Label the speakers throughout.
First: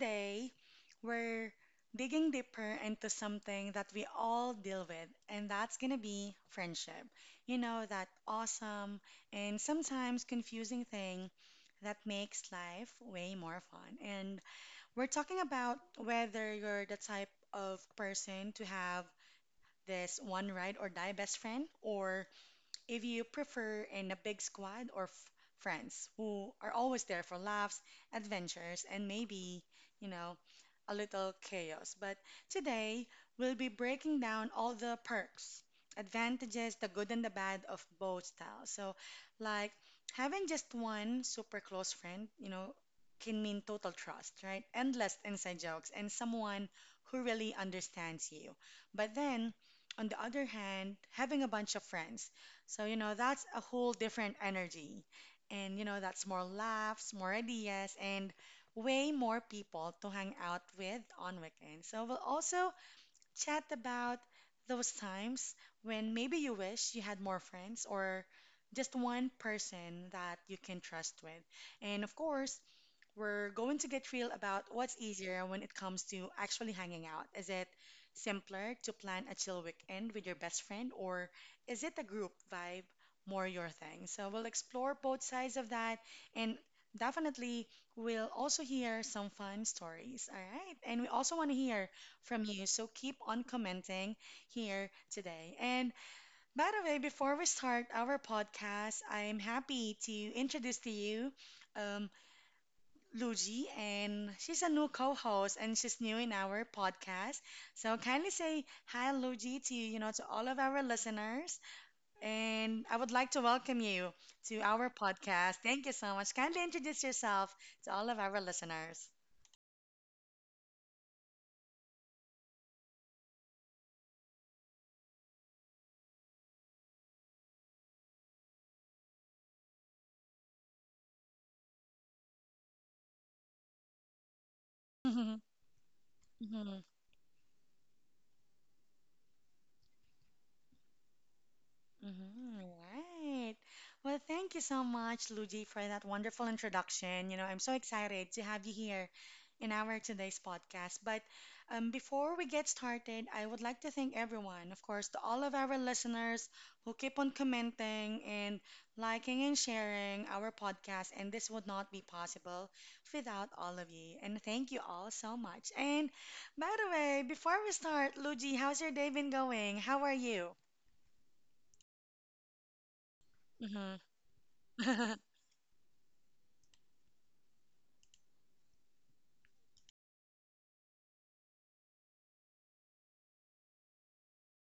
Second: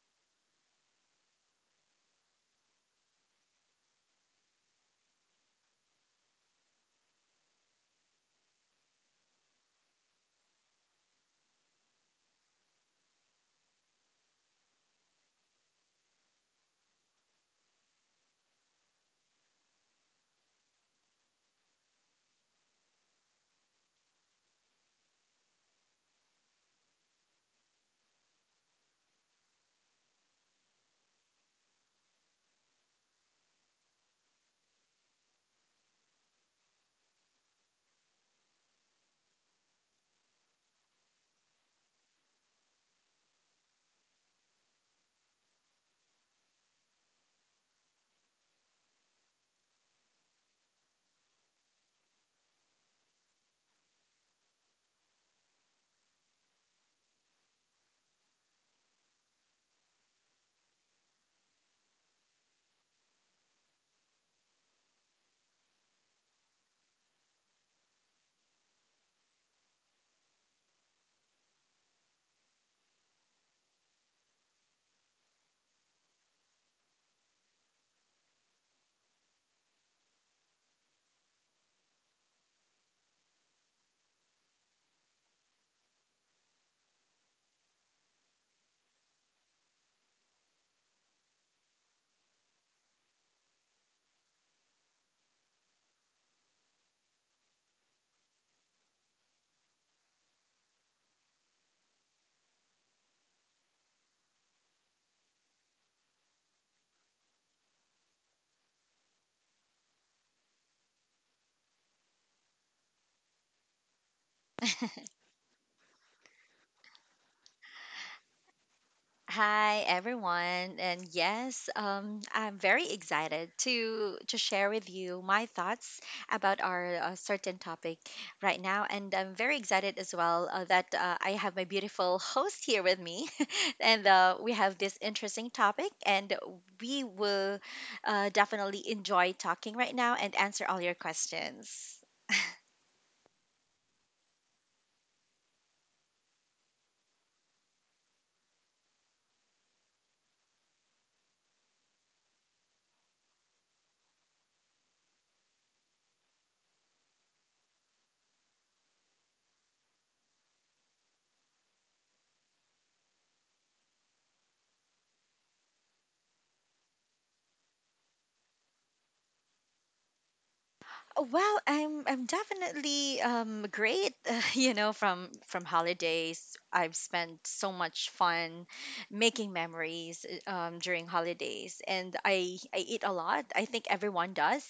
Speaker 1: today we're digging deeper into something that we all deal with, and that's gonna be friendship. You know, that awesome and sometimes confusing thing that makes life way more fun. And we're talking about whether you're the type of person to have this one ride or die best friend or if you prefer in a big squad or friends who are always there for laughs, adventures, and maybe, you know, a little chaos. But today, we'll be breaking down all the perks, advantages, the good and the bad of both styles. So, like having just one super close friend, you know, can mean total trust, right? Endless inside jokes and someone who really understands you. But then, on the other hand, having a bunch of friends so, you know, that's a whole different energy. And, you know, that's more laughs, more ideas, and way more people to hang out with on weekends. So, we'll also chat about those times when maybe you wish you had more friends or just one person that you can trust with. And of course, we're going to get real about what's easier when it comes to actually hanging out. Is it simpler to plan a chill weekend with your best friend, or is it a group vibe more your thing? So we'll explore both sides of that, and definitely we'll also hear some fun stories. All right, and we also want to hear from you, so keep on commenting here today. And by the way, before we start our podcast, I'm happy to introduce to you. Um, Luigi, and she's a new co-host, and she's new in our podcast. So kindly say hi, Luigi, to to all of our listeners, and I would like to welcome you to our podcast. Thank you so much. Kindly introduce yourself to all of our listeners.
Speaker 2: Hi everyone, and yes, I'm very excited to share with you my thoughts about our certain topic right now, and I'm very excited as well that I have my beautiful host here with me, and we have this interesting topic, and we will definitely enjoy talking right now and answer all your questions.
Speaker 1: Mhm. Right. Well, thank you so much, Luigi, for that wonderful introduction. You know, I'm so excited to have you here in our today's podcast. But before we get started, I would like to thank everyone, of course, to all of our listeners who keep on commenting and liking and sharing our podcast. And this would not be possible without all of you. And thank you all so much. And by the way, before we start, Luigi, how's your day been going? How are you?
Speaker 2: Oh, well, I'm definitely great.
Speaker 1: Mm-hmm.
Speaker 2: Uh, you know, from from holidays, I've spent so much fun making memories during holidays, and I eat a lot. I think everyone does,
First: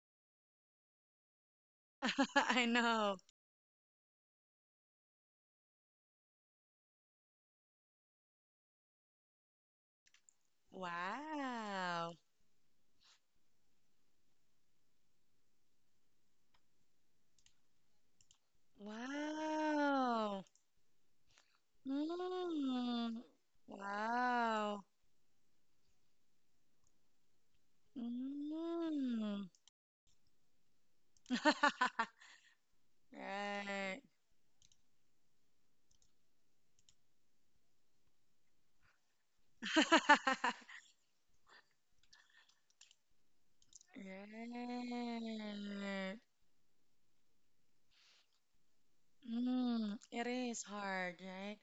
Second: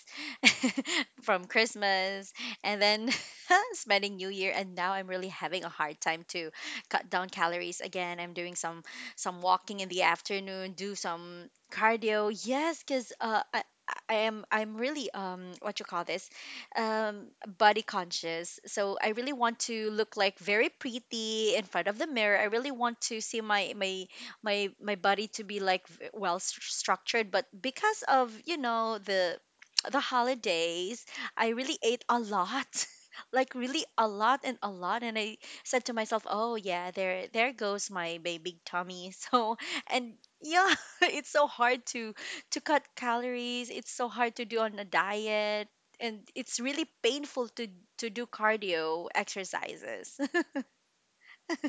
Speaker 2: from Christmas,
Speaker 1: I
Speaker 2: and then
Speaker 1: know.
Speaker 2: spending New Year. And now I'm really having a hard time to cut down calories again. I'm doing some walking in the afternoon, do some
Speaker 1: Wow.
Speaker 2: cardio. Yes, because I'm really what you call this um, body conscious. So I really want to look like
Speaker 1: Wow.
Speaker 2: very pretty in front of the mirror. I really want to
Speaker 1: Mm.
Speaker 2: see my my my
Speaker 1: Wow.
Speaker 2: my body to be like well structured. But because of you know the
Speaker 1: Mm.
Speaker 2: the holidays, I really ate a lot. Like really
Speaker 1: Right.
Speaker 2: a lot, and I said to myself, "Oh yeah, there goes my big tummy." So, and yeah, it's so hard to cut calories. It's so
Speaker 1: Right.
Speaker 2: hard to do on a diet, and it's really painful to do cardio
Speaker 1: Mm,
Speaker 2: exercises.
Speaker 1: it is hard, right?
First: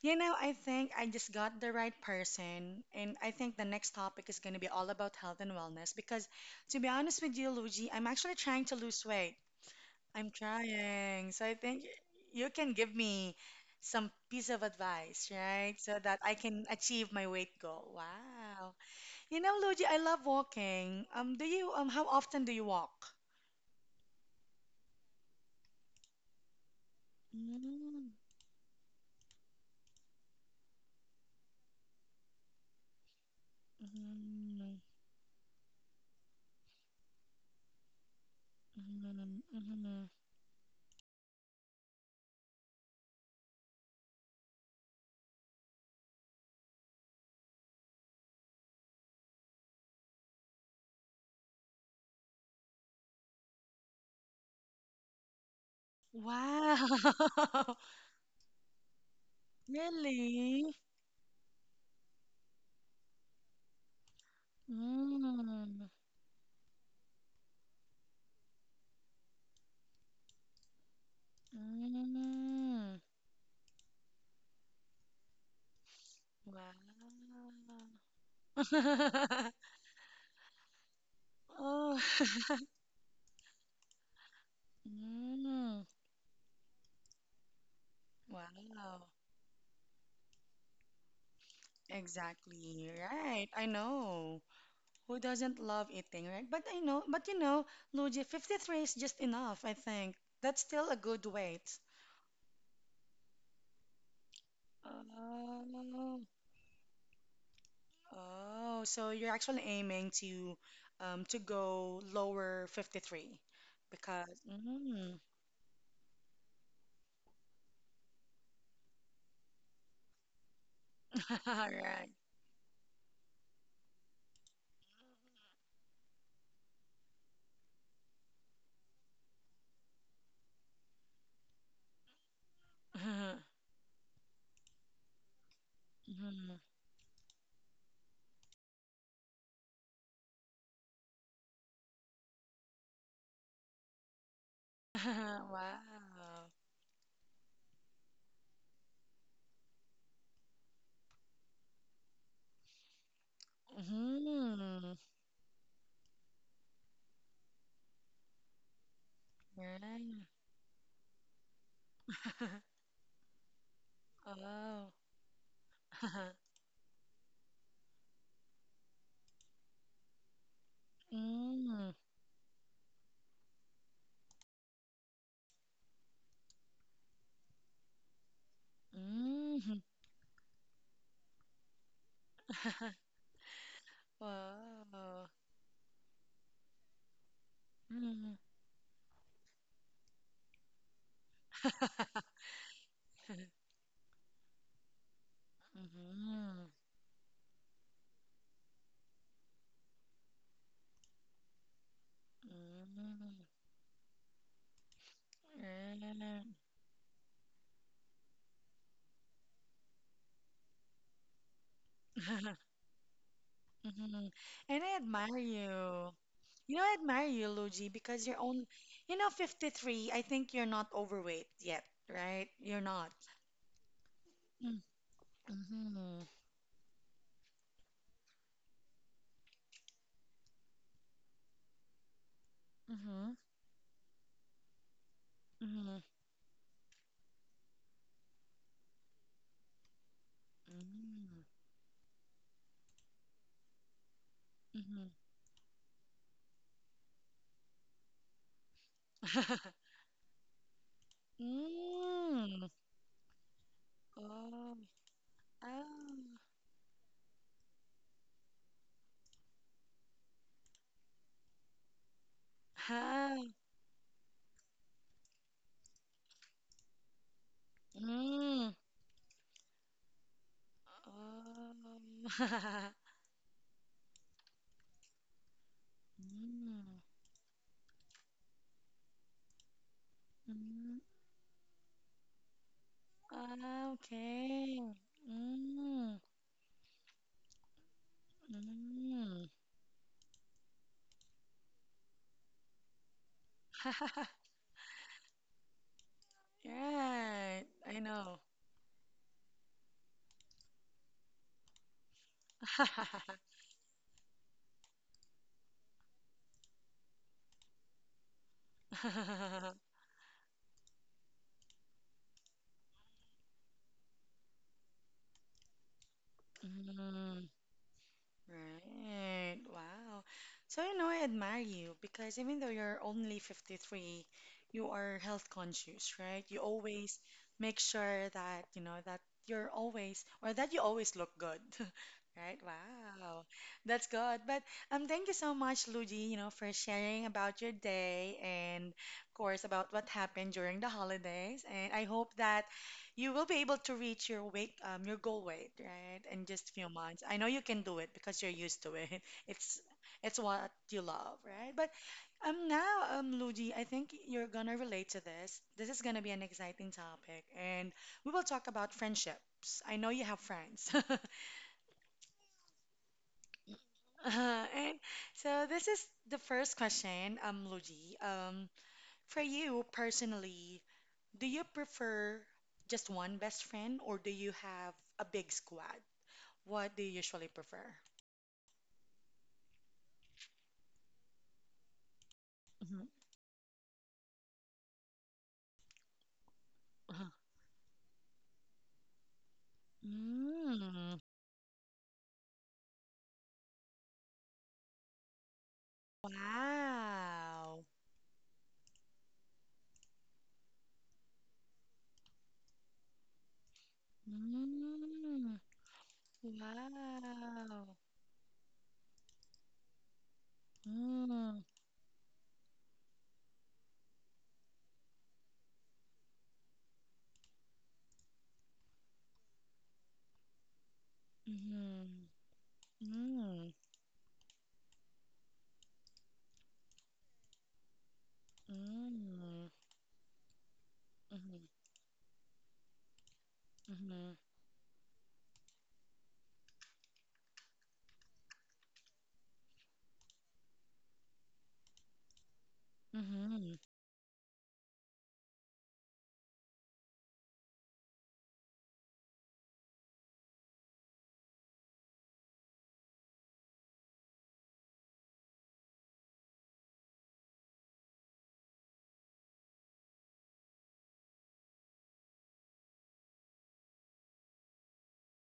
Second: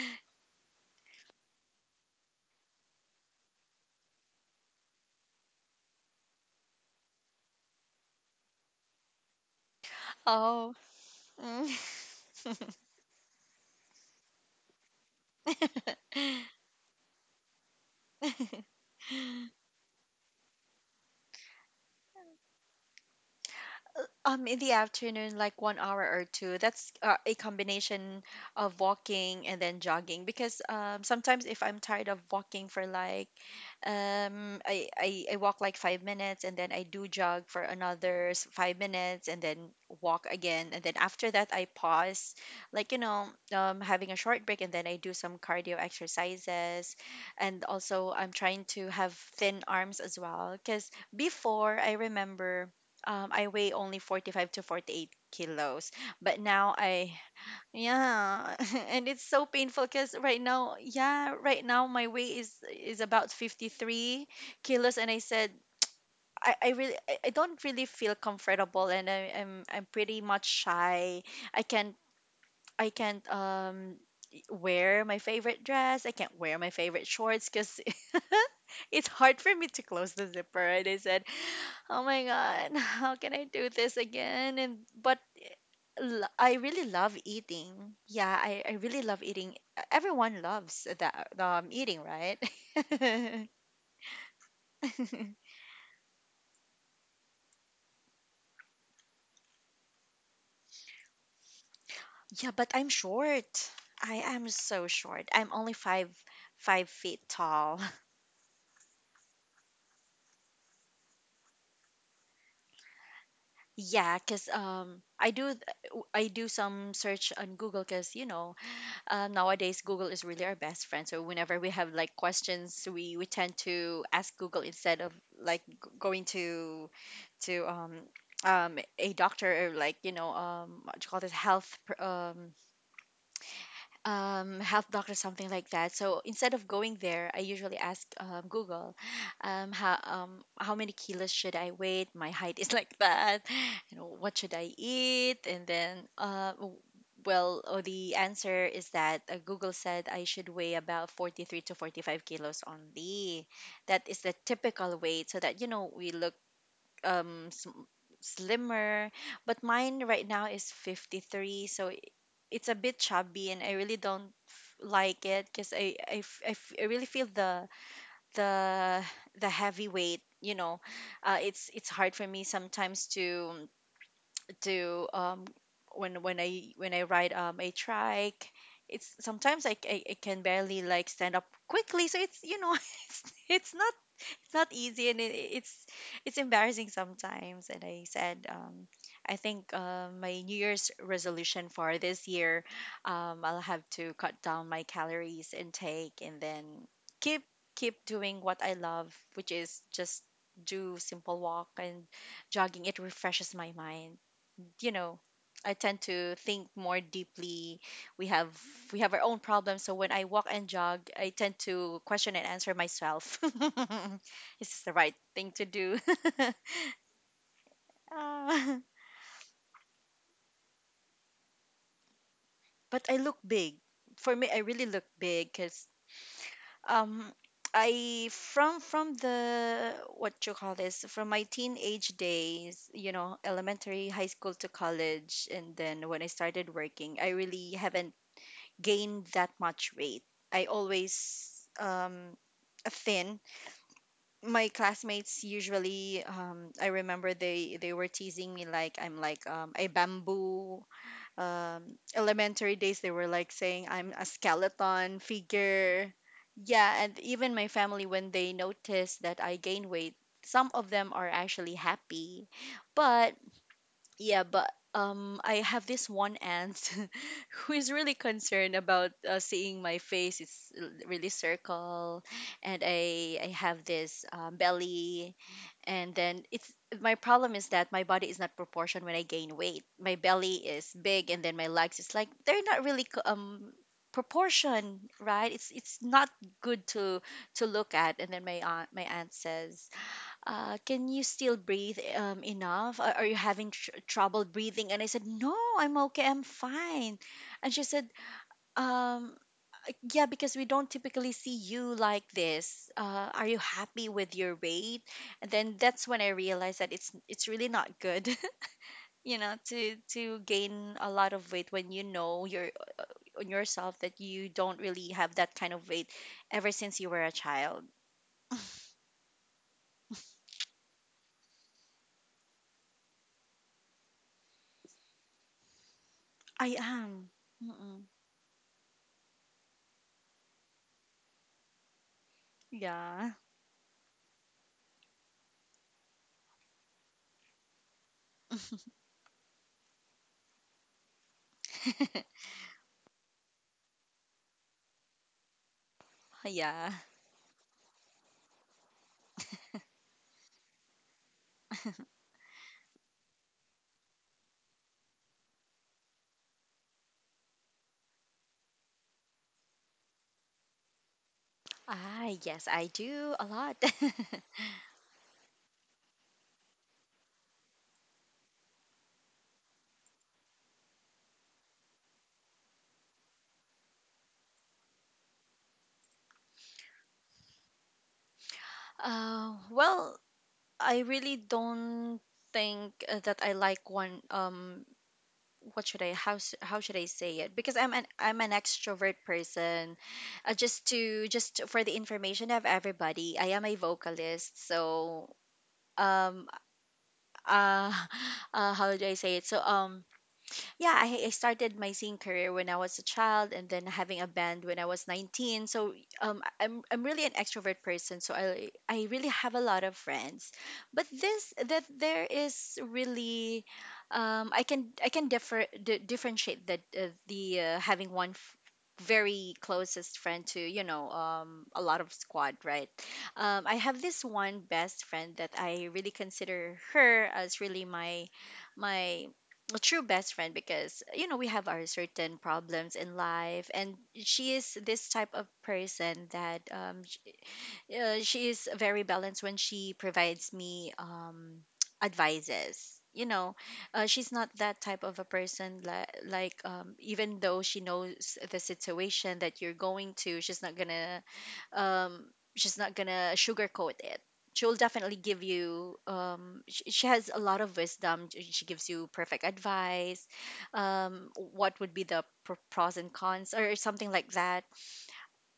Speaker 1: You know, I think I just got the right person, and I think the next topic is going to be all about health and wellness because, to be honest with you, Luigi, I'm actually trying to lose weight. I'm
Speaker 2: Oh.
Speaker 1: trying. So I
Speaker 2: Mm.
Speaker 1: think you can give me some piece of advice, right? So that I can achieve my weight goal. Wow. You know, Luigi, I love walking. Do you how often do you walk?
Speaker 2: In the afternoon, like one hour or two. That's a combination of walking and then jogging. Because sometimes if I'm tired of walking for like
Speaker 1: Mm,
Speaker 2: um
Speaker 1: mm,
Speaker 2: I, I i walk like 5 minutes, and then I do jog for another 5 minutes, and then
Speaker 1: mm, mm.
Speaker 2: walk again, and then after that I pause, like you know having a short break, and then I do some cardio exercises, and also I'm trying to have thin arms as well, because before I remember, I weigh only 45 to 48 kilos, but now I
Speaker 1: Wow.
Speaker 2: yeah, and it's so painful because right now,
Speaker 1: Really?
Speaker 2: yeah, right now my weight is about 53 kilos, and I said
Speaker 1: Mm,
Speaker 2: I, I really I I don't really feel comfortable, and I'm pretty much shy. I can't I
Speaker 1: mm.
Speaker 2: can't um y- wear my favorite dress. I can't
Speaker 1: Wow.
Speaker 2: wear my favorite shorts because it's hard for me to close the zipper. And I said,
Speaker 1: Oh.
Speaker 2: oh my god, how can I do this again? And but
Speaker 1: Mm,
Speaker 2: l- I really love eating. Yeah, I
Speaker 1: wow.
Speaker 2: really love eating. Everyone loves that, eating, right?
Speaker 1: Exactly, right. I know. Who doesn't love eating, right? But I know, but you know, Luigi, 53 is just enough, I think. That's still a good weight.
Speaker 2: Yeah, but I'm short. I am so short. I'm only five
Speaker 1: Oh,
Speaker 2: five feet tall.
Speaker 1: oh, so you're actually aiming to go lower 53
Speaker 2: Yeah,
Speaker 1: because
Speaker 2: cause
Speaker 1: mm,
Speaker 2: I do some search on Google, cause nowadays Google is really our best friend. So whenever
Speaker 1: all
Speaker 2: we have
Speaker 1: right.
Speaker 2: like questions, we tend to ask Google instead of going to a doctor, or what do you call this health doctor, something like that. So instead
Speaker 1: Mhm.
Speaker 2: of going there, I usually ask, Google, how many kilos should I weigh? My height is like that. What should I eat? And then,
Speaker 1: Wow.
Speaker 2: well, oh, the answer is that, Google said I should weigh about 43 to 45 kilos only. That is the
Speaker 1: Mhm.
Speaker 2: typical weight, so that we look um sm- slimmer, but mine
Speaker 1: Right.
Speaker 2: right now is 53, so it's a bit chubby, and I really don't
Speaker 1: Oh.
Speaker 2: like it, because I, I, f- I f- I really feel the the heavy weight. It's
Speaker 1: Mm.
Speaker 2: hard for me sometimes to, when I ride a trike. It's sometimes I,
Speaker 1: Mhm.
Speaker 2: c- I, I can barely like stand up quickly, so it's you know it's not it's not easy, and
Speaker 1: Wow.
Speaker 2: it's embarrassing sometimes, and I
Speaker 1: Mm.
Speaker 2: said, I think, my New Year's resolution for this year, I'll have to cut down my calories intake, and then
Speaker 1: Mhm.
Speaker 2: keep keep doing what I love, which is just do simple walk and
Speaker 1: Mm.
Speaker 2: jogging. It
Speaker 1: Mm.
Speaker 2: refreshes my mind you know I tend to think more deeply. We have we have our own problems, so when I walk and jog, I tend to question and answer myself.
Speaker 1: Mhm.
Speaker 2: Is
Speaker 1: And
Speaker 2: this the
Speaker 1: I
Speaker 2: right
Speaker 1: admire
Speaker 2: thing to do?
Speaker 1: you. You know, I admire you, Luigi, because you're only,
Speaker 2: Ah,
Speaker 1: you know, 53. I think you're not overweight yet, right? You're
Speaker 2: but
Speaker 1: not.
Speaker 2: I look big. For me, I
Speaker 1: Mm.
Speaker 2: really look big, because
Speaker 1: Mhm.
Speaker 2: um I from the what you call this from my teenage days,
Speaker 1: Mhm.
Speaker 2: elementary, high school to college, and
Speaker 1: Mhm.
Speaker 2: then when I started working, I really haven't gain that much weight. I
Speaker 1: Mm.
Speaker 2: always, um thin. My
Speaker 1: Mhm.
Speaker 2: classmates usually, I remember, they were teasing me, like I'm like a bamboo.
Speaker 1: Mm.
Speaker 2: Elementary days they were like saying I'm
Speaker 1: Oh.
Speaker 2: a
Speaker 1: Oh.
Speaker 2: skeleton figure. Yeah, and even my family, when they noticed that I gained weight, some of them are actually happy.
Speaker 1: Ah.
Speaker 2: But yeah, but I have this one aunt who is really
Speaker 1: Mm.
Speaker 2: concerned about, seeing my face. It's really
Speaker 1: Oh.
Speaker 2: circle, and I have this, belly, and then it's
Speaker 1: Mm.
Speaker 2: my problem is that my body is not proportioned when I gain weight. My belly is
Speaker 1: Mm.
Speaker 2: big, and then my legs is like they're not really
Speaker 1: Okay.
Speaker 2: proportion, right? It's
Speaker 1: Mm.
Speaker 2: not good to look at. And then my aunt
Speaker 1: Mm.
Speaker 2: says, can you still breathe, enough? Are you having trouble breathing? And I said, no, I'm okay, I'm fine.
Speaker 1: Right.
Speaker 2: And she
Speaker 1: I
Speaker 2: said,
Speaker 1: know.
Speaker 2: um, yeah, because we don't typically see you like this. Are you happy with your weight? And then that's when I realized that it's really not good, to gain a lot of weight when your on yourself that you don't really have that kind of weight ever since you were a
Speaker 1: Mm.
Speaker 2: child.
Speaker 1: Right. Wow. So, you know, I admire you because even though you're only 53, you are health conscious, right? You
Speaker 2: I
Speaker 1: always
Speaker 2: am.
Speaker 1: make
Speaker 2: Mm-mm.
Speaker 1: sure that, you know, that you're always, or that you always look good, right?
Speaker 2: Yeah,
Speaker 1: Wow. That's good. But thank you so much, Luigi, you know, for sharing about your day and, of course, about what happened during the holidays. And I hope that you will be able to reach your weight, your goal weight, right? In just a few
Speaker 2: yeah.
Speaker 1: months. I know you can do it because you're used to it. It's it's what you love, right? But now, Luigi, I think you're gonna relate to this. This is gonna be an exciting topic, and we will talk about friendships. I know you have friends.
Speaker 2: Ah, yes, I do a lot.
Speaker 1: And so this is the first question, Luigi. For you personally, do you prefer just one best friend or do you have a big squad? What do you usually prefer?
Speaker 2: Well, I really don't
Speaker 1: Mhm.
Speaker 2: think, that I like one. What should I how s- how should I
Speaker 1: Uh-huh.
Speaker 2: say it? Because I'm an extrovert person.
Speaker 1: Mm.
Speaker 2: Just for the information of everybody, I am a vocalist. So um
Speaker 1: Wow.
Speaker 2: uh, how do I say it? So yeah, I started my singing career when I was a child, and then having a band when I was
Speaker 1: Mm.
Speaker 2: 19. So I'm really an extrovert
Speaker 1: Wow.
Speaker 2: person, so I really have a lot of friends. But this
Speaker 1: Mm.
Speaker 2: that there is really, I can differentiate that, the, having one. Very closest friend to, a lot of
Speaker 1: Mhm.
Speaker 2: squad, right?
Speaker 1: Mm.
Speaker 2: I have this one best friend that I really consider her as really my my a true best friend, because we
Speaker 1: Mm.
Speaker 2: have our certain problems in life, and
Speaker 1: Mhm,
Speaker 2: she is this type of person that, she is very balanced when she provides me advices you know
Speaker 1: mhm,
Speaker 2: uh, She's not that type of a person, like, even though she knows the situation that you're going to, um, she's not gonna sugarcoat it. She'll definitely give you. She has a lot of wisdom. She gives you perfect advice. What would be the pros and cons, or something like that,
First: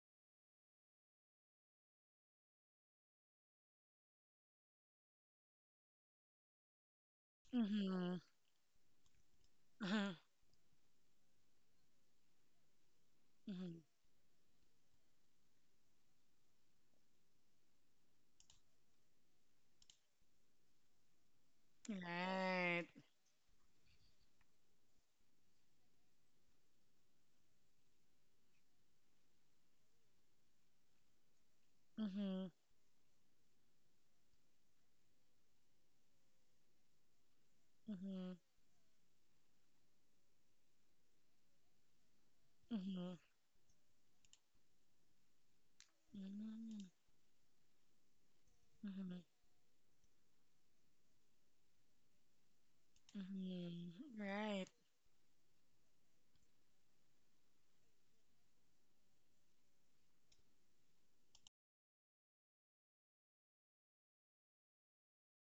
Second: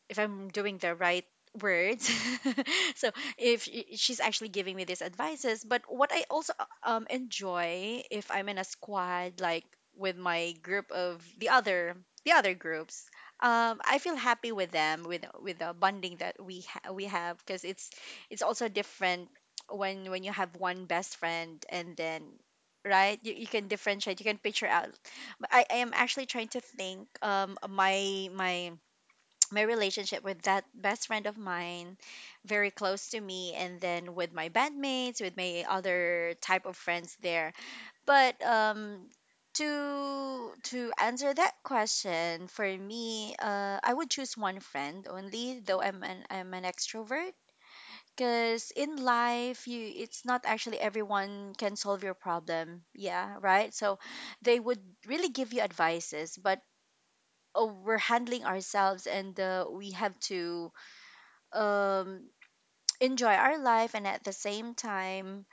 Speaker 2: if I'm doing the right words. So if she- she's actually giving me these advices, but what I also
Speaker 1: mhm,
Speaker 2: enjoy
Speaker 1: mhm,
Speaker 2: if I'm in a squad like
Speaker 1: uh-huh,
Speaker 2: with my group of the other groups,
Speaker 1: mhm.
Speaker 2: I feel happy with them with the bonding that we have because it's also different when you have one best friend and then
Speaker 1: Right.
Speaker 2: right you can differentiate, you can picture out. But I am actually trying to think my relationship with that best friend of mine,
Speaker 1: Mhm,
Speaker 2: very close to me, and then with my bandmates, with my other type of friends there,
Speaker 1: mhm,
Speaker 2: but to answer that question, for
Speaker 1: mhm,
Speaker 2: me, I would choose one friend only, though I'm an
Speaker 1: mm,
Speaker 2: extrovert, because in
Speaker 1: mhm,
Speaker 2: life you, it's not actually everyone can solve your problem, yeah, right.
Speaker 1: mhm.
Speaker 2: So they
Speaker 1: Right.
Speaker 2: would really give you advices, but oh, we're handling ourselves and we have to um, enjoy our life, and at the same time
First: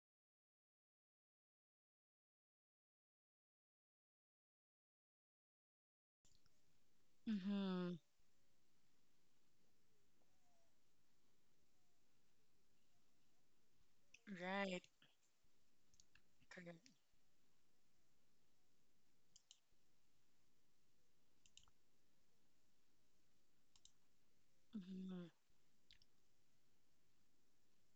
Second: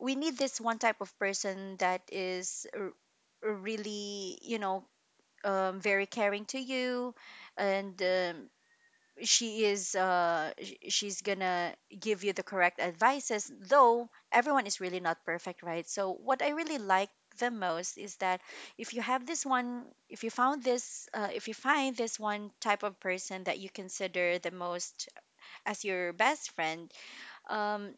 Speaker 2: we need this one type of person that is really, you know, very caring to you,
Speaker 1: Mhm.
Speaker 2: and she is she's gonna give you the correct advices, though everyone is
Speaker 1: Right.
Speaker 2: really not perfect, right? So what I really
Speaker 1: Correct.
Speaker 2: like the most is that if you have this one, if you found this if you find this one type of person that you consider the most
Speaker 1: Mhm,
Speaker 2: as your best friend, um,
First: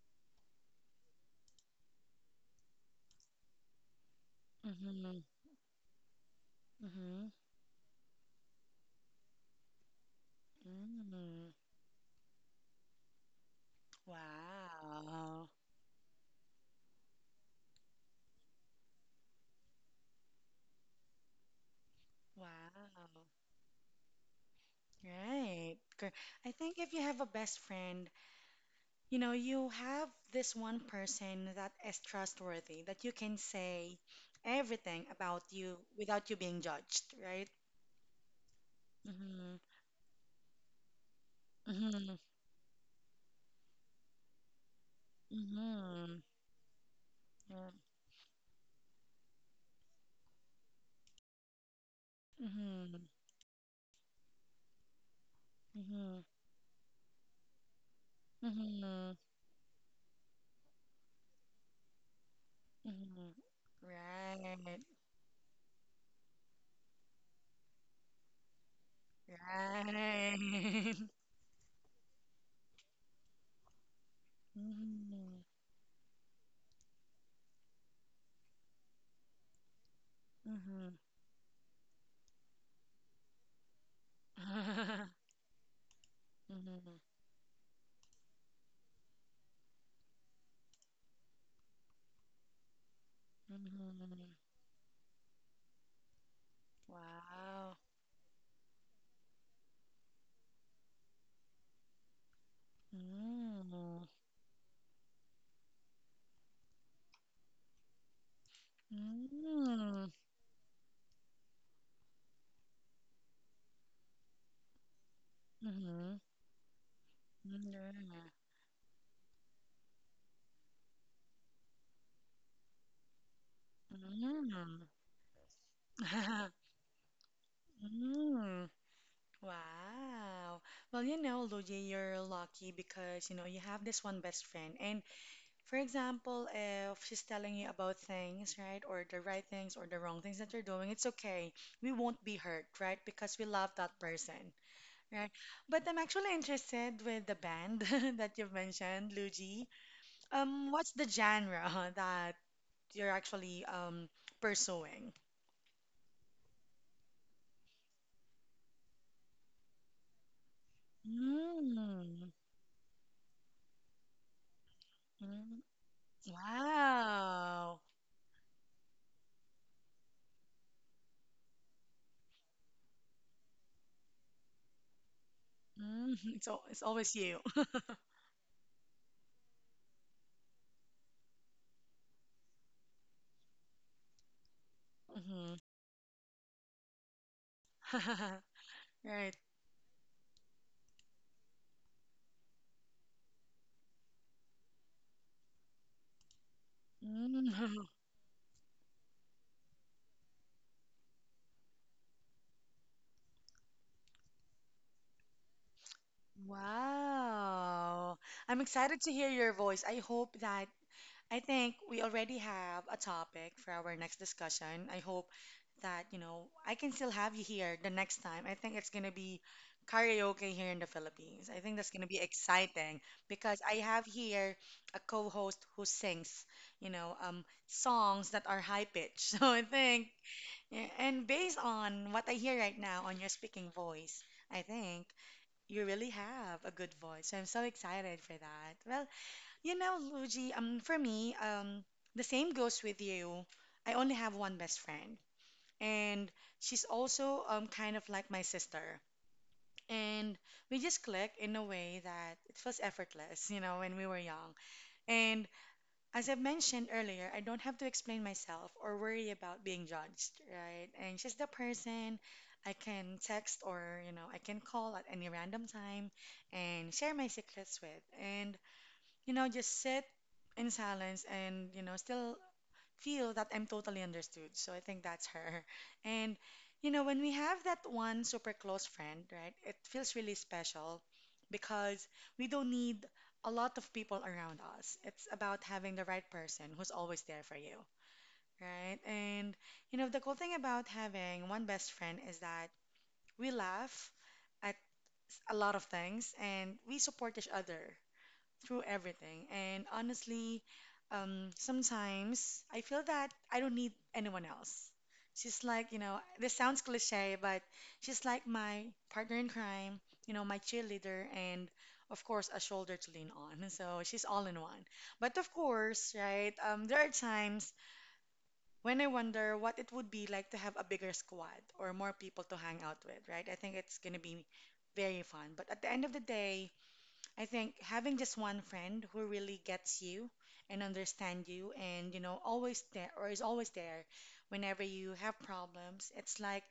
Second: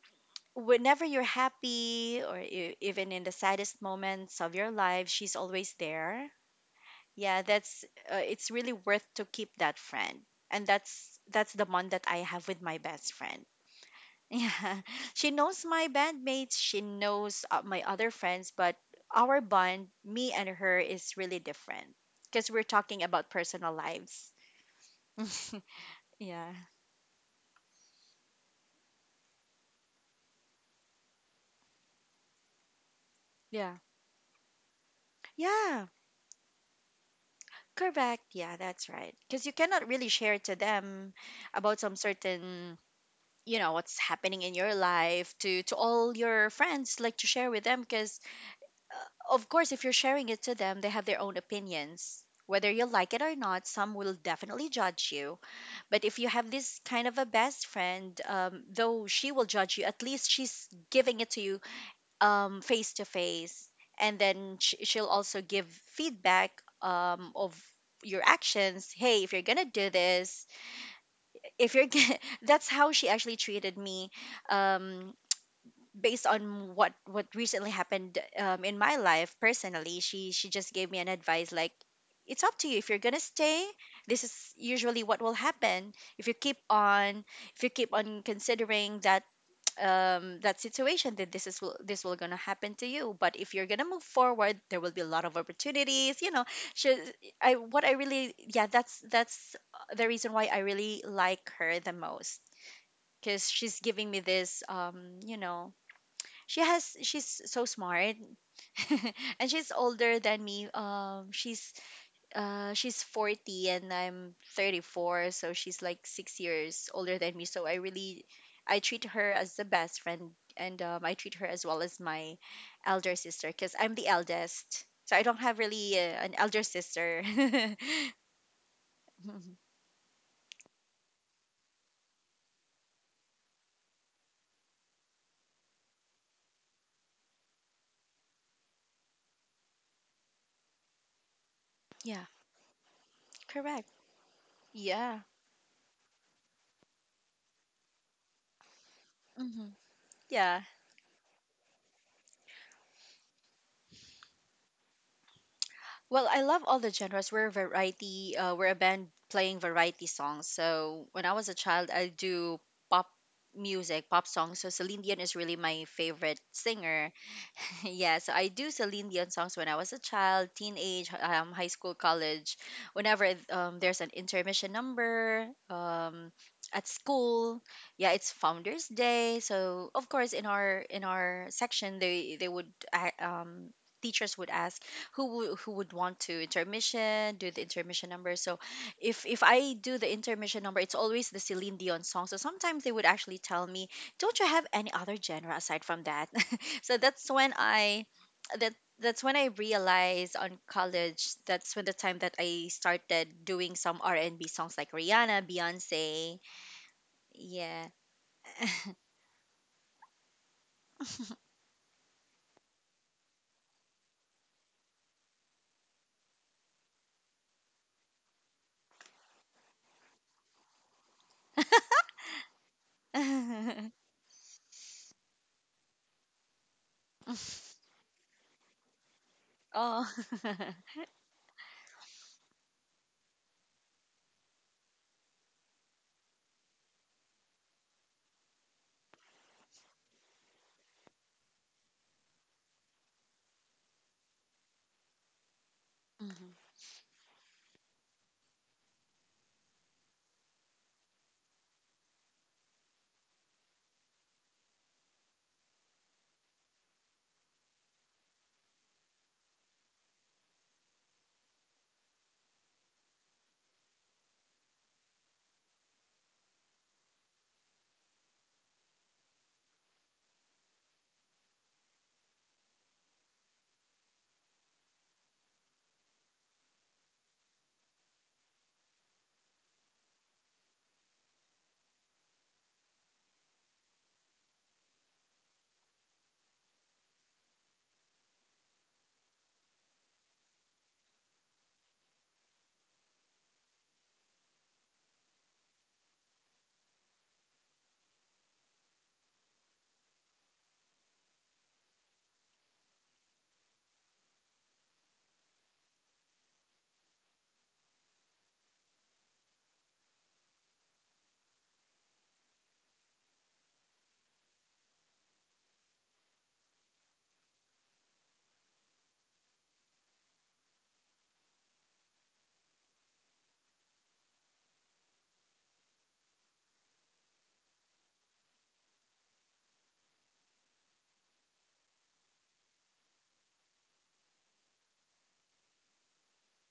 Speaker 2: whenever you're happy or even in the saddest moments of your life,
Speaker 1: mhm,
Speaker 2: she's always there.
Speaker 1: mhm.
Speaker 2: Yeah, that's it's really worth to keep that friend, and that's
Speaker 1: Mm,
Speaker 2: the bond that I have with my best friend. Yeah, she
Speaker 1: wow.
Speaker 2: knows my bandmates, she knows my other friends, but our bond, me and her, is really different because we're talking
Speaker 1: Wow.
Speaker 2: about personal lives.
Speaker 1: Right.
Speaker 2: Yeah,
Speaker 1: I think if you have a best friend, you know, you have this one person that is trustworthy, that you can
Speaker 2: yeah,
Speaker 1: say everything about you
Speaker 2: yeah.
Speaker 1: without you being judged, right?
Speaker 2: Correct. Yeah, that's right. Because you
Speaker 1: Mm-hmm.
Speaker 2: cannot really share to them about some
Speaker 1: Mm-hmm.
Speaker 2: certain, you know, what's happening in your life, to
Speaker 1: Mm-hmm.
Speaker 2: all your friends, like to share with
Speaker 1: Yeah.
Speaker 2: them. Because of course, if you're sharing it to them, they have their own opinions. Whether you
Speaker 1: Mm-hmm.
Speaker 2: like it or not, some will definitely judge you. But
Speaker 1: Mm-hmm.
Speaker 2: if you have this kind of a best friend, though
Speaker 1: Mm-hmm.
Speaker 2: she will judge you, at least she's giving it to you face to
Speaker 1: Mm-hmm.
Speaker 2: face, and then
Speaker 1: Right.
Speaker 2: she'll also give feedback of your actions. Hey, if you're gonna do this,
Speaker 1: Right.
Speaker 2: if you're gonna that's how she actually treated me. um
Speaker 1: Mm-hmm.
Speaker 2: Based on what recently happened, in my life personally, she just gave me an advice like, it's up to you if you're gonna stay. This is
Speaker 1: Mm-hmm.
Speaker 2: usually what will happen if you keep
Speaker 1: Mm-hmm.
Speaker 2: on, if you keep on considering that, that situation, then this will gonna happen to you. But if you're gonna move
Speaker 1: Mm.
Speaker 2: forward, there will be a lot of opportunities, you know. She, I
Speaker 1: Wow.
Speaker 2: what I really, yeah, that's the reason why I really like her the most, because
Speaker 1: Mm.
Speaker 2: she's giving me this, you know, she has, she's so smart. And she's
Speaker 1: Mm.
Speaker 2: older than me, she's 40 and I'm 34, so she's like
Speaker 1: Mhm.
Speaker 2: 6 years older than me.
Speaker 1: Mm.
Speaker 2: So I really, I treat her as the best friend, and I treat her as well as my elder sister, because I'm the
Speaker 1: Mm.
Speaker 2: eldest. So I don't have really an elder sister.
Speaker 1: Mm.
Speaker 2: Mhm.
Speaker 1: Wow. Well, you know, Luigi, you're lucky because, you know, you have this one best friend. And for example, if she's telling you about things, right, or the right things or the wrong things that you're doing, it's okay. We won't
Speaker 2: Yeah,
Speaker 1: be hurt, right? Because we love
Speaker 2: correct.
Speaker 1: that person,
Speaker 2: Yeah.
Speaker 1: right? But I'm actually interested with the band that you've mentioned, Luigi.
Speaker 2: Hmm. Yeah.
Speaker 1: What's the genre that you're actually pursuing?
Speaker 2: Well, I love all the genres. We're a variety. We're a band playing variety songs. So when I was a child, I
Speaker 1: Mm.
Speaker 2: do pop music, pop songs. So Celine Dion is really
Speaker 1: Mm.
Speaker 2: my favorite singer.
Speaker 1: Wow.
Speaker 2: Yeah, so I do Celine Dion songs when I was a child, teenage, high school, college. Whenever there's an intermission number,
Speaker 1: Mm. It's
Speaker 2: at
Speaker 1: always you.
Speaker 2: school, yeah, it's Founders Day. So of course, in our section, they teachers would ask
Speaker 1: Hmm.
Speaker 2: who would want to intermission, do the intermission number. So
Speaker 1: Right.
Speaker 2: if I do the intermission number, it's always the Celine Dion song. So sometimes they would actually tell me, "Don't you have any other genre aside from that?" So that's when
Speaker 1: Mm.
Speaker 2: I, that, that's when I realized on college, that's when the time that I started doing some R&B songs, like Rihanna, Beyonce. Yeah.
Speaker 1: Wow. I'm excited to hear your voice. I hope that I think we already have a topic for our next discussion. I hope that, you know, I can still have you here the next time. I think it's going to be karaoke here in the Philippines. I think that's going to be exciting because I have here a co-host who sings, you know, songs that are high pitched. So I
Speaker 2: Oh.
Speaker 1: think, yeah, and based on what I hear right now on your speaking voice, I think you really have a good voice. So I'm so excited for that. Well, you know, Luigi, for me, the same goes with you. I only have one best friend, and
Speaker 2: Mhm.
Speaker 1: she's also kind of like my sister. And we just click in a way that it feels effortless, you know, when we were young. And as I mentioned earlier, I don't have to explain myself or worry about being judged, right? And she's the person I can text or, you know, I can call at any random time and share my secrets with. And you know, just sit in silence and, you know, still feel that I'm totally understood. So I think that's her. And, you know, when we have that one super close friend, right, it feels really special because we don't need a lot of people around us. It's about having the right person who's always there for you, right? And, you know, the cool thing about having one best friend is that we laugh at a lot of things and we support each other through everything. And honestly, sometimes I feel that I don't need anyone else. She's like, you know, this sounds cliche, but she's like my partner in crime, you know, my cheerleader, and of course, a shoulder to lean on. So she's all in one. But of course, right, there are times when I wonder what it would be like to have a bigger squad or more people to hang out with, right? I think it's going to be very fun. But at the end of the day, I think having just one friend who really gets you and understand you and always there or is always there whenever you have problems, it's like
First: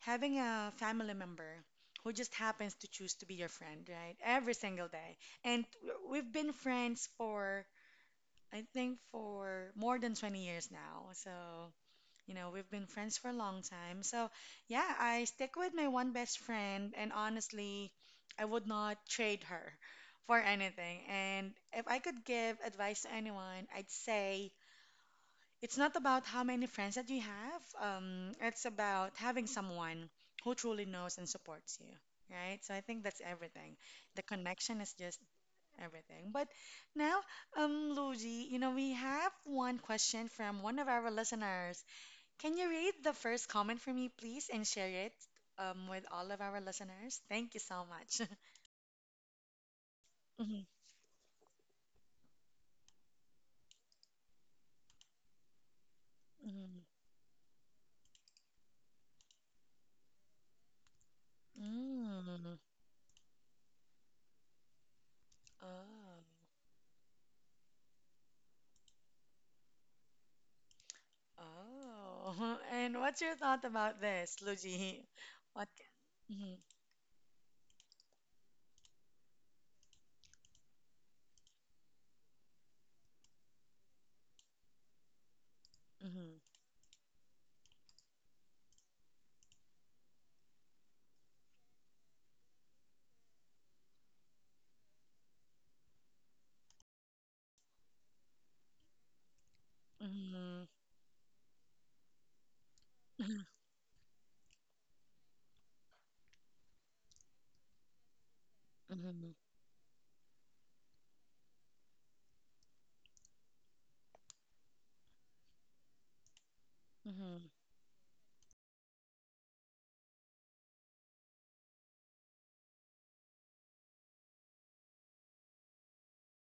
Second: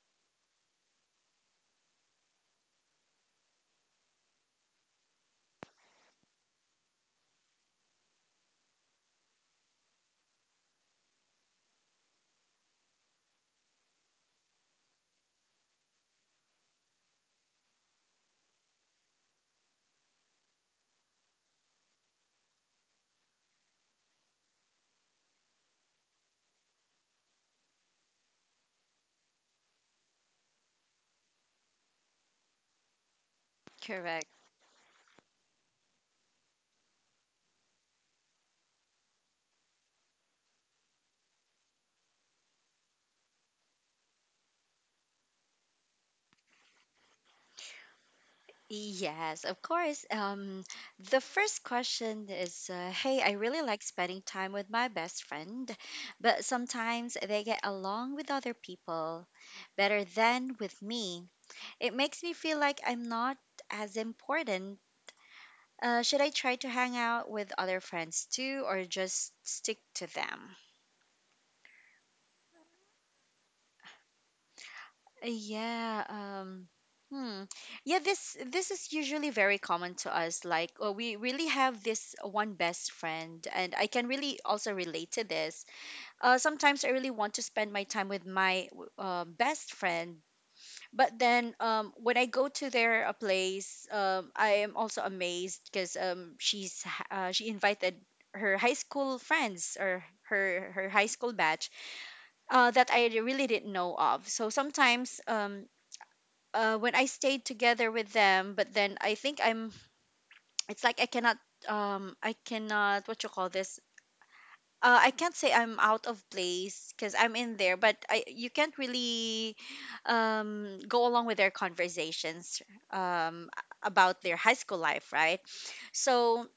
Speaker 1: having a family member who just happens to choose to be your friend, right? Every single day. And we've been friends for I think for more than 20 years now. So you know, we've been friends for a long time. So, yeah, I stick with my one best friend, and honestly, I would not trade her for anything. And if I could give advice to anyone, I'd say it's not about how many friends that you have, it's about having someone who truly knows and supports you, right? So, I think that's everything. The
Speaker 2: Correct.
Speaker 1: connection is just everything. But now, Luigi, you know, we have one question from one of our listeners. Can you read the first comment for me, please, and share it with all of our listeners? Thank you so much.
Speaker 2: Yes, of course.
Speaker 1: Mhm,
Speaker 2: The first question is, hey, I really like spending time with my best friend, but
Speaker 1: mhm.
Speaker 2: sometimes they get along with other people better than with me. It makes me
Speaker 1: Mm.
Speaker 2: feel like I'm not as important. Should
Speaker 1: Oh.
Speaker 2: I try to hang out with other friends too, or just stick to them?
Speaker 1: Oh. And what's your thought about this, Luigi? What?
Speaker 2: Yeah.
Speaker 1: Mm-hmm.
Speaker 2: Hmm. Yeah. This is usually very common to us. Like, oh, we really have this one best friend, and I can really also relate to this.
Speaker 1: Mm-hmm.
Speaker 2: Sometimes I really want to spend my time with my best friend, but then when I go to their place, I am also amazed because she's she invited her high school friends, or
Speaker 1: Mm-hmm.
Speaker 2: her high school batch, that I really didn't know of. So sometimes when I stayed together with them, but then I
Speaker 1: Mm-hmm.
Speaker 2: think I'm it's like I cannot, I cannot, what you call this, I can't say I'm out of place because I'm
Speaker 1: Mm-hmm.
Speaker 2: in there, but I, you can't really go along with their conversations about their high school life, right? So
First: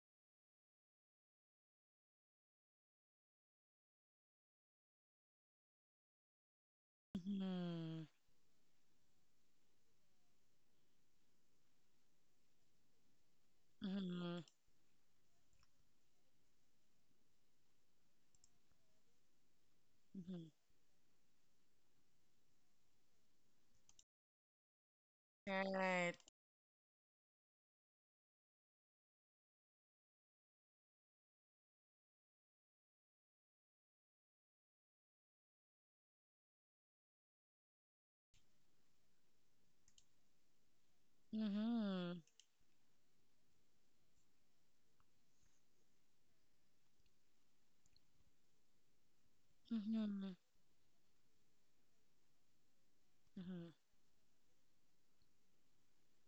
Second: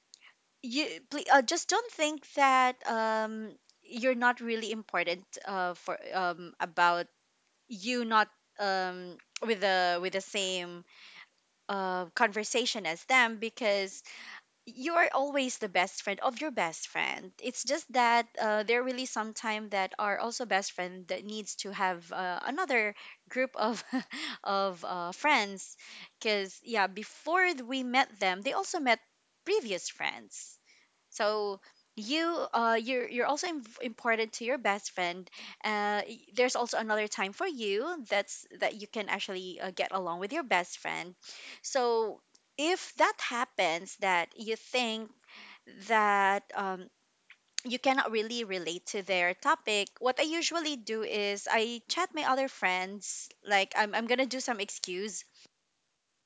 Speaker 2: you, please, just don't think that you're not really important, for about
Speaker 1: Mm-hmm.
Speaker 2: you not um, with the with the same conversation as them, because
Speaker 1: Mm-hmm.
Speaker 2: you're always the best friend of your best friend. It's just that there really some time that are
Speaker 1: Mm-hmm.
Speaker 2: also best friend that needs to have another group of of friends,
Speaker 1: Right.
Speaker 2: because yeah, before we met them, they also met previous friends. So you, you're also important to your best friend. There's also another time for you, that you can actually get along with your best friend.
Speaker 1: Mm-hmm.
Speaker 2: So if that happens, that you think that you cannot really relate to their topic. What I
Speaker 1: Mm-hmm.
Speaker 2: usually do is I chat my other friends.
Speaker 1: Mm-hmm.
Speaker 2: Like I'm gonna do some excuse,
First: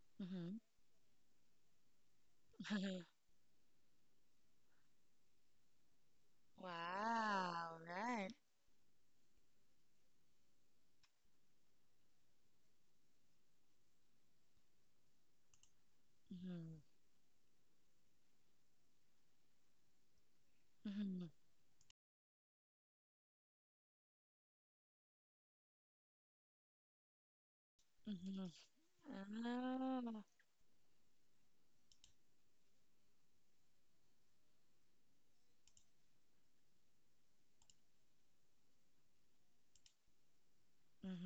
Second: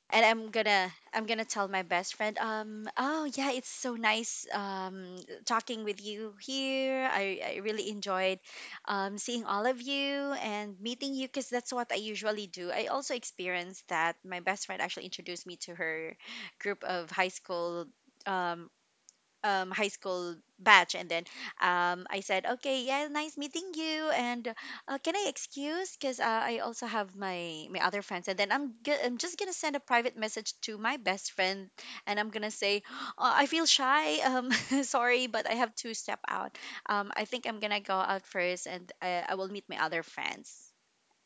Speaker 2: and I'm
Speaker 1: Mm-hmm.
Speaker 2: gonna I'm gonna tell my best friend, oh yeah, it's so nice talking with you here. I
Speaker 1: Wow.
Speaker 2: really
Speaker 1: Right.
Speaker 2: enjoyed seeing all of you and meeting you, because that's what I usually do. I also experienced that my best friend actually introduced me to her group of high school, um high school batch, and then
Speaker 1: Mm-hmm.
Speaker 2: I said, okay, yeah, nice meeting you, and can I excuse because I also have my other friends. And
Speaker 1: Mm-hmm.
Speaker 2: then I'm just gonna send a private
Speaker 1: Oh.
Speaker 2: message to my best friend, and I'm gonna say, oh, I feel shy, sorry, but I have to step out, I think I'm gonna go out first, and I will meet my other friends.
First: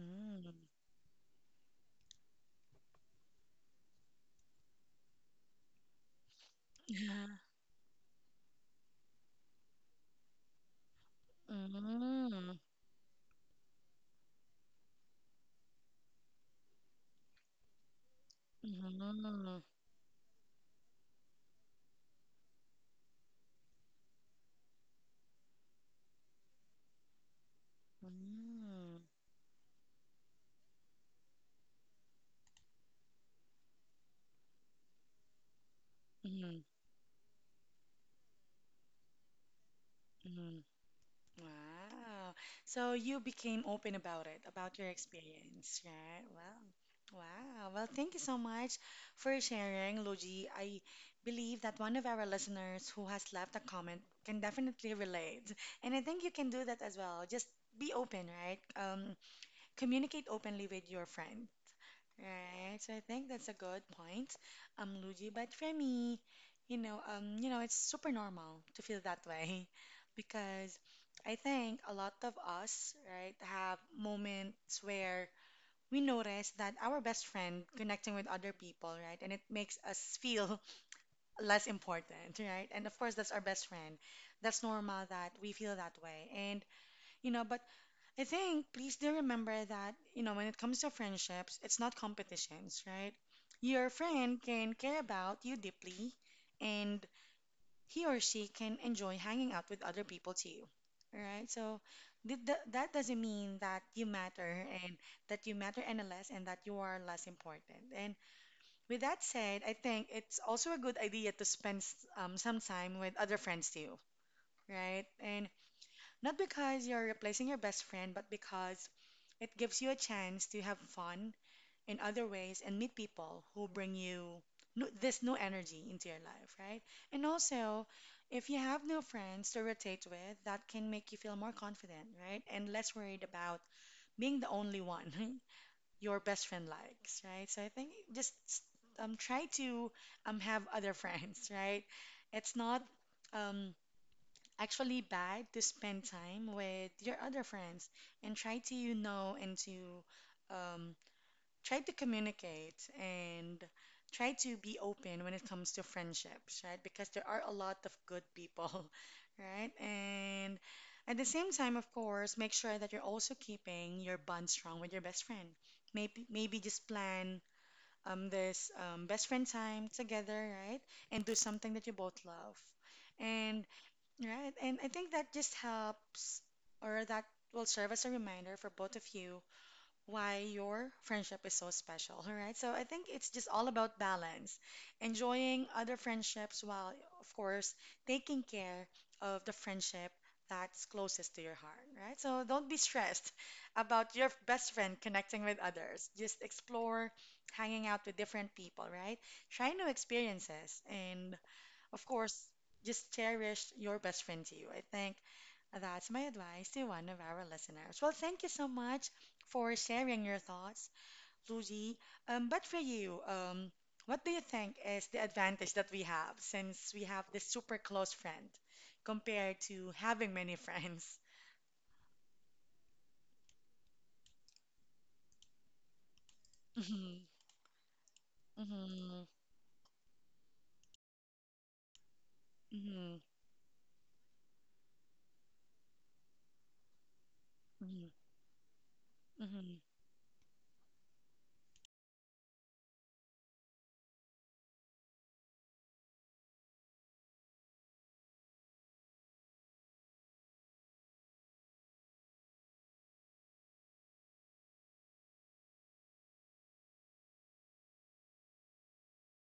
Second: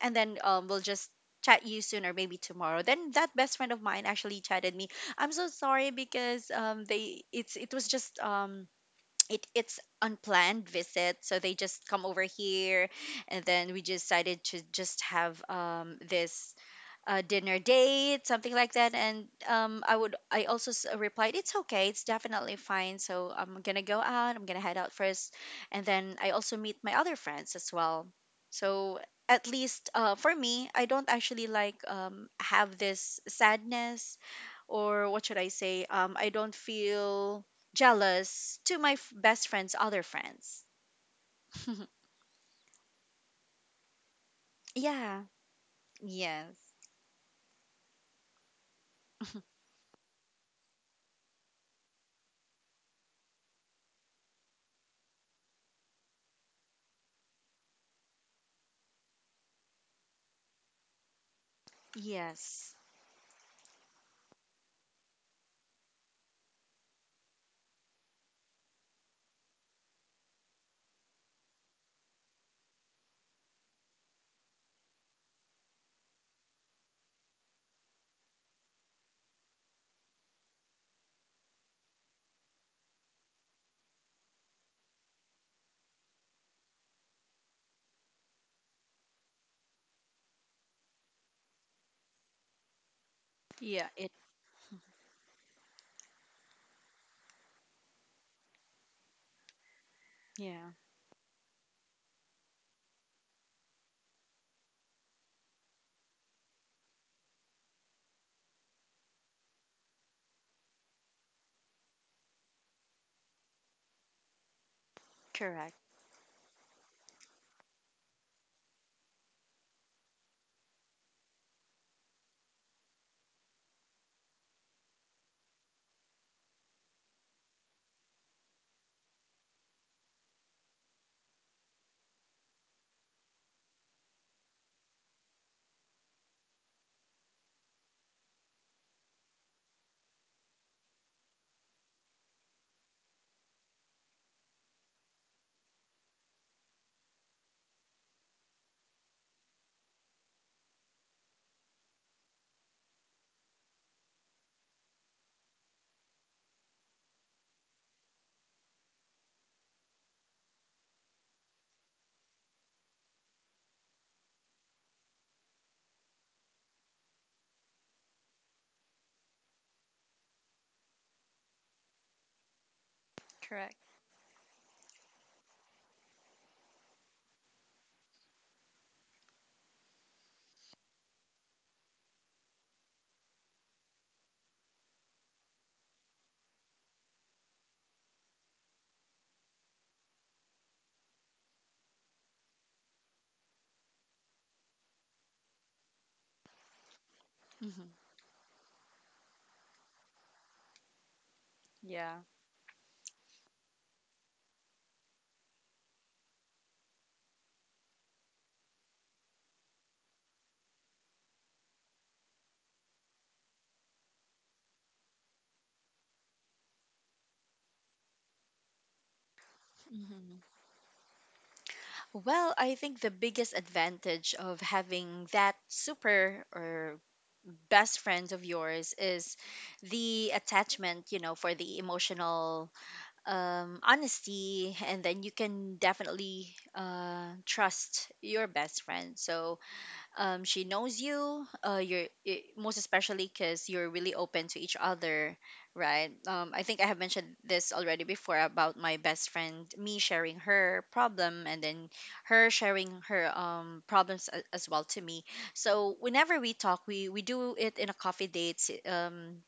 Speaker 2: And then we'll just chat you soon, or maybe tomorrow. Then that best friend of mine actually chatted me, I'm so sorry because they,
Speaker 1: Yeah.
Speaker 2: it was just it's unplanned visit, so they
Speaker 1: Mm.
Speaker 2: just come over
Speaker 1: Mhm.
Speaker 2: here, and then we decided to just have this a dinner date, something like that. And
Speaker 1: Mm.
Speaker 2: I would, I also replied, it's okay, it's definitely fine. So I'm gonna go out, I'm gonna head out first, and then I also meet my other friends as well. So at least for me, I don't actually like, have this sadness, or what should I say? I don't
Speaker 1: Mhm.
Speaker 2: feel jealous to my best friend's other
Speaker 1: Mhm.
Speaker 2: friends.
Speaker 1: Wow. So you became open about it, about your
Speaker 2: Yeah.
Speaker 1: experience, right? Wow.
Speaker 2: Yes.
Speaker 1: Wow. Well, thank you so much for sharing, Luigi. I believe that one of our listeners who has left a comment can definitely relate. And I think you can do that as well. Just be open, right? Communicate openly with your friend.
Speaker 2: Yes.
Speaker 1: Right, so I think that's a good point, Luigi. But for me, you know, it's super normal to feel that way because I think a lot of us, right, have moments where we notice that our best friend connecting with other people, right, and it makes us feel less important, right? And of course, that's our best friend. That's normal that we feel that way. And you know, but I think please do remember that, you know, when it comes to friendships, it's not competitions, right? Your
Speaker 2: Yeah. It.
Speaker 1: friend can care about you deeply and he or she can enjoy hanging out with other people too.
Speaker 2: Yeah.
Speaker 1: All right? So that doesn't mean that you matter and that you matter any less and that you are less important. And with that said, I think it's also a good idea to spend some time with other friends too, right? And
Speaker 2: Correct.
Speaker 1: not because you're replacing your best friend, but because it gives you a chance to have fun in other ways and meet people who bring you new, this new energy into your life, right? And also, if you have no friends to rotate with, that can make you feel more confident, right? And less worried about being the only one your best friend likes, right? So I think just try to have other friends, right? It's not um, actually bad to spend time with your other friends and try to, you know, and to um, try to communicate and try to be open when it comes to friendships, right? Because there are a lot of good people, right? And at the same time, of course, make sure that you're also keeping your bond strong with your best friend. Maybe just plan this best friend time together, right, and do something that you both love. And
Speaker 2: Correct.
Speaker 1: right. And I think that just helps, or that will serve as a reminder for both of you why your friendship is so special. All right. So I think it's just all about balance, enjoying other friendships while, of course, taking care of the friendship that's closest to your heart. Right. So don't be stressed about your best friend connecting with others. Just explore hanging out with different people, right? Try new experiences and of
Speaker 2: Yeah.
Speaker 1: course, just cherish your best friend to you. I think that's my advice to one of our listeners. Well, thank you so much for sharing your thoughts, Luigi. But for you, what do you think is the advantage that we have since we have this super close friend compared to having
Speaker 2: Mhm.
Speaker 1: many friends?
Speaker 2: Well, I think the biggest advantage of having that super or best friend of yours
Speaker 1: Mhm,
Speaker 2: is the attachment, you know, for the emotional
Speaker 1: mhm,
Speaker 2: honesty. And then you can definitely
Speaker 1: mhm,
Speaker 2: trust your best friend. So
Speaker 1: mhm,
Speaker 2: she knows you, you're it, most especially because you're really open to each other, right? I think I have mentioned this already before, about my best friend, me sharing her problem, and then her sharing her, problems as well to me. So whenever we talk, we do it in a coffee date, um,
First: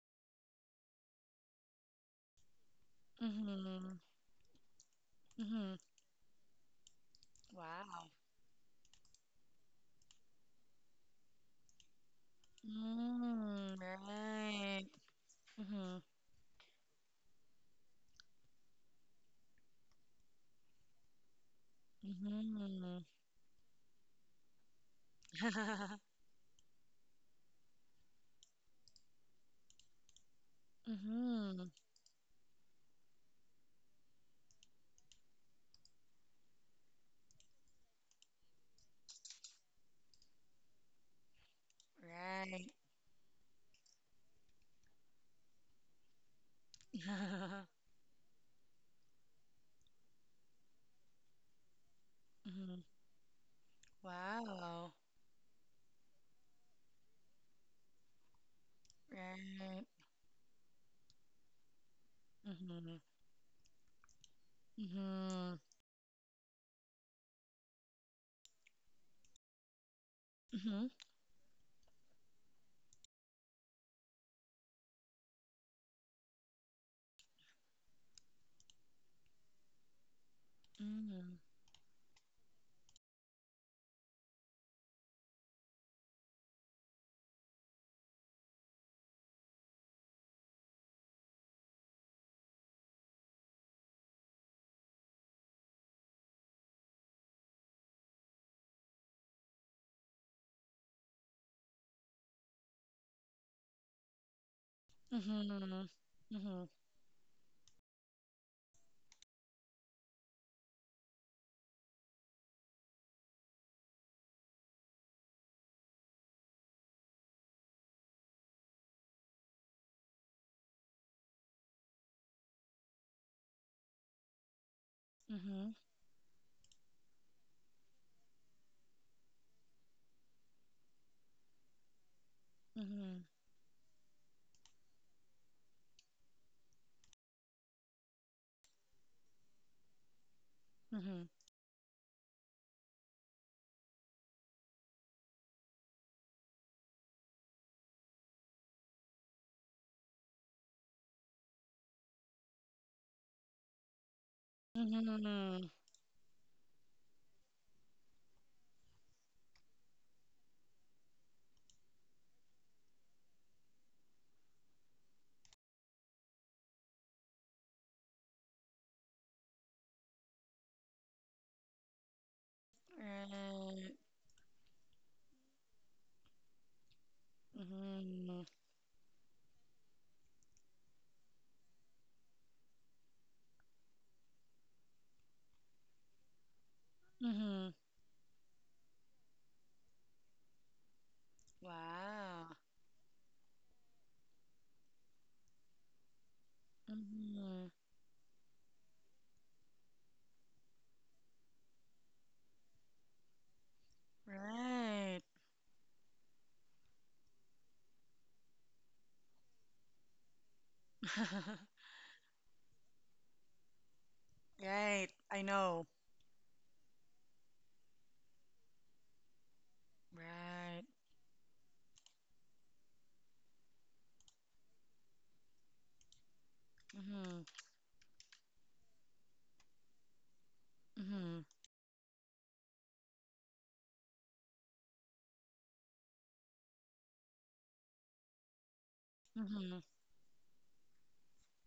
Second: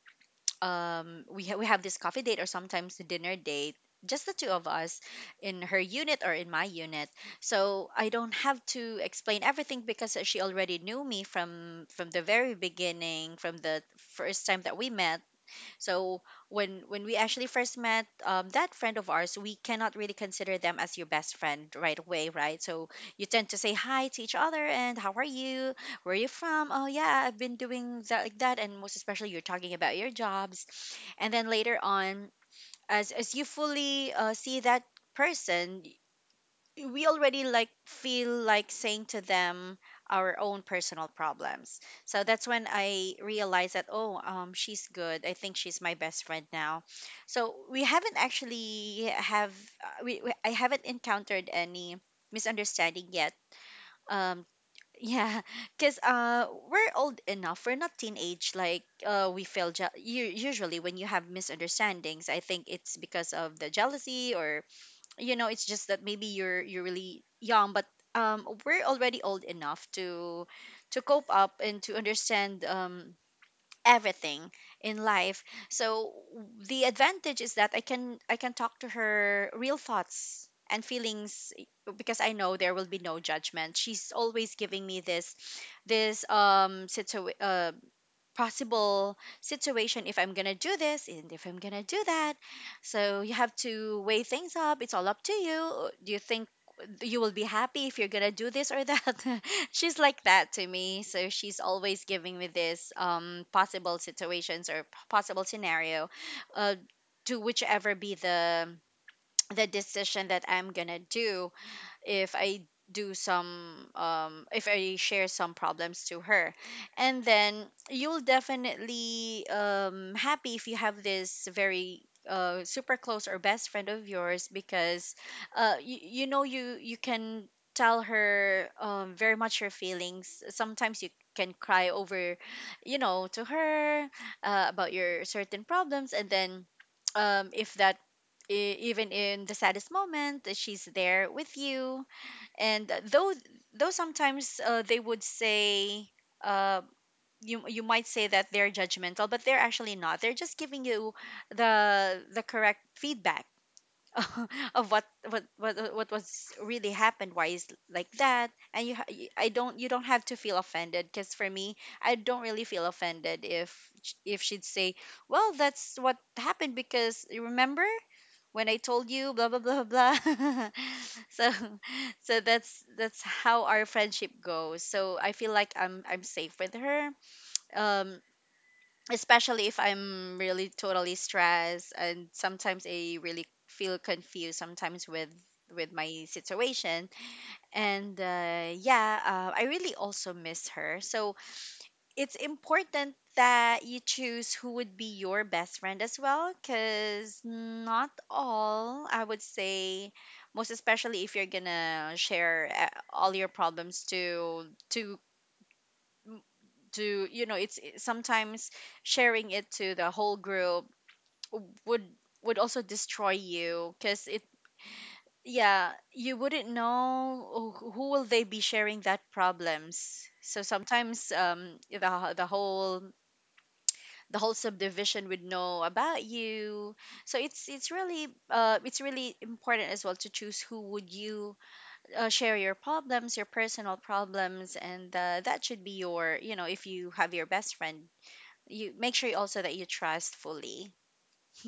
Speaker 2: we we have this coffee date, or sometimes a dinner
Speaker 1: mhm,
Speaker 2: date,
Speaker 1: mhm,
Speaker 2: just the two of us, in
Speaker 1: mhm.
Speaker 2: her unit or in my unit. So
Speaker 1: Wow.
Speaker 2: I don't have to explain everything, because she already knew me from the very beginning, from
Speaker 1: Mm,
Speaker 2: the first time that
Speaker 1: right.
Speaker 2: we met.
Speaker 1: Mm-hmm.
Speaker 2: So when we actually first met, that friend of ours, we cannot really consider them as your best friend right away, right? So
Speaker 1: Mm-hmm.
Speaker 2: you tend to say hi to each other, and how are you? Where are you from? Oh yeah, I've been doing that, like that, and most especially you're talking about your jobs, and then
Speaker 1: Mm-hmm.
Speaker 2: later on, as you fully see that person, we already like feel like saying to them our own personal problems. So that's when
Speaker 1: Right.
Speaker 2: I realized that, oh, she's good. I think she's my best friend now. So we haven't actually have we I haven't encountered any
Speaker 1: Mm-hmm.
Speaker 2: misunderstanding yet. Um,
Speaker 1: Wow.
Speaker 2: yeah, because we're old enough. We're not teenage like we feel.
Speaker 1: Right.
Speaker 2: Usually, when you have misunderstandings, I think
Speaker 1: Mm-hmm.
Speaker 2: it's because of the jealousy, or you know,
Speaker 1: Mm-hmm.
Speaker 2: it's just that maybe you're really young. But we're already old enough to
Speaker 1: Mm-hmm.
Speaker 2: cope up and to understand everything in life. So the advantage is that I can talk to her real thoughts and
Speaker 1: Mm-hmm.
Speaker 2: feelings, eh, because I know there will be no judgment. She's always giving me this, situation, possible situation, if I'm going to do this and if I'm going to do that. So you have to weigh things up. It's all up to you. Do you think you will be happy if you're going to do this or that? She's like that to me. So she's always giving me this possible situations or possible
Speaker 1: Mm-hmm. Mm-hmm.
Speaker 2: scenario
Speaker 1: Mm-hmm.
Speaker 2: uh, to whichever be the decision that I'm going to do if I do some if I share some problems to her. And then you'll definitely happy if you have this very super close or best friend of yours, because you, you know you can tell her very much your feelings. Sometimes you can cry over to her about your certain problems, and then, if that e- even in the saddest moment that she's there with you. And though sometimes, they would say, uh, you might say that they're judgmental, but they're actually not, they're just giving you the correct feedback of what
Speaker 1: Mm-hmm.
Speaker 2: what
Speaker 1: Mm-hmm.
Speaker 2: what what was really happened, why is like that. And you ha- y- I don't you don't have to feel offended, because for me I don't really feel offended if, if she'd say, well, that's what happened because you remember when I told you blah blah blah blah. So so that's how our
Speaker 1: Right.
Speaker 2: friendship goes, so I feel like I'm safe with her. um
Speaker 1: Mm-hmm.
Speaker 2: especially if I'm really totally stressed, and sometimes I really feel confused sometimes with my situation.
Speaker 1: Mm-hmm.
Speaker 2: And yeah, I really also miss her, so it's
Speaker 1: Wow.
Speaker 2: important that you choose who would be your best friend as well, because
Speaker 1: Mm-hmm.
Speaker 2: not all, I would say, most especially if you're gonna share all your problems to
Speaker 1: Right.
Speaker 2: it's, sometimes sharing it to the whole group would also destroy you, because it,
Speaker 1: Right. I know.
Speaker 2: yeah, you wouldn't know who will they be sharing that problems. So
Speaker 1: Right.
Speaker 2: sometimes, the whole subdivision would know about you. So
Speaker 1: Mm-hmm.
Speaker 2: it's really important as well to choose who would you, share your problems, your personal problems, and, that should be your, you know, if you have your best friend, you make sure also that
Speaker 1: Mm-hmm.
Speaker 2: you trust fully.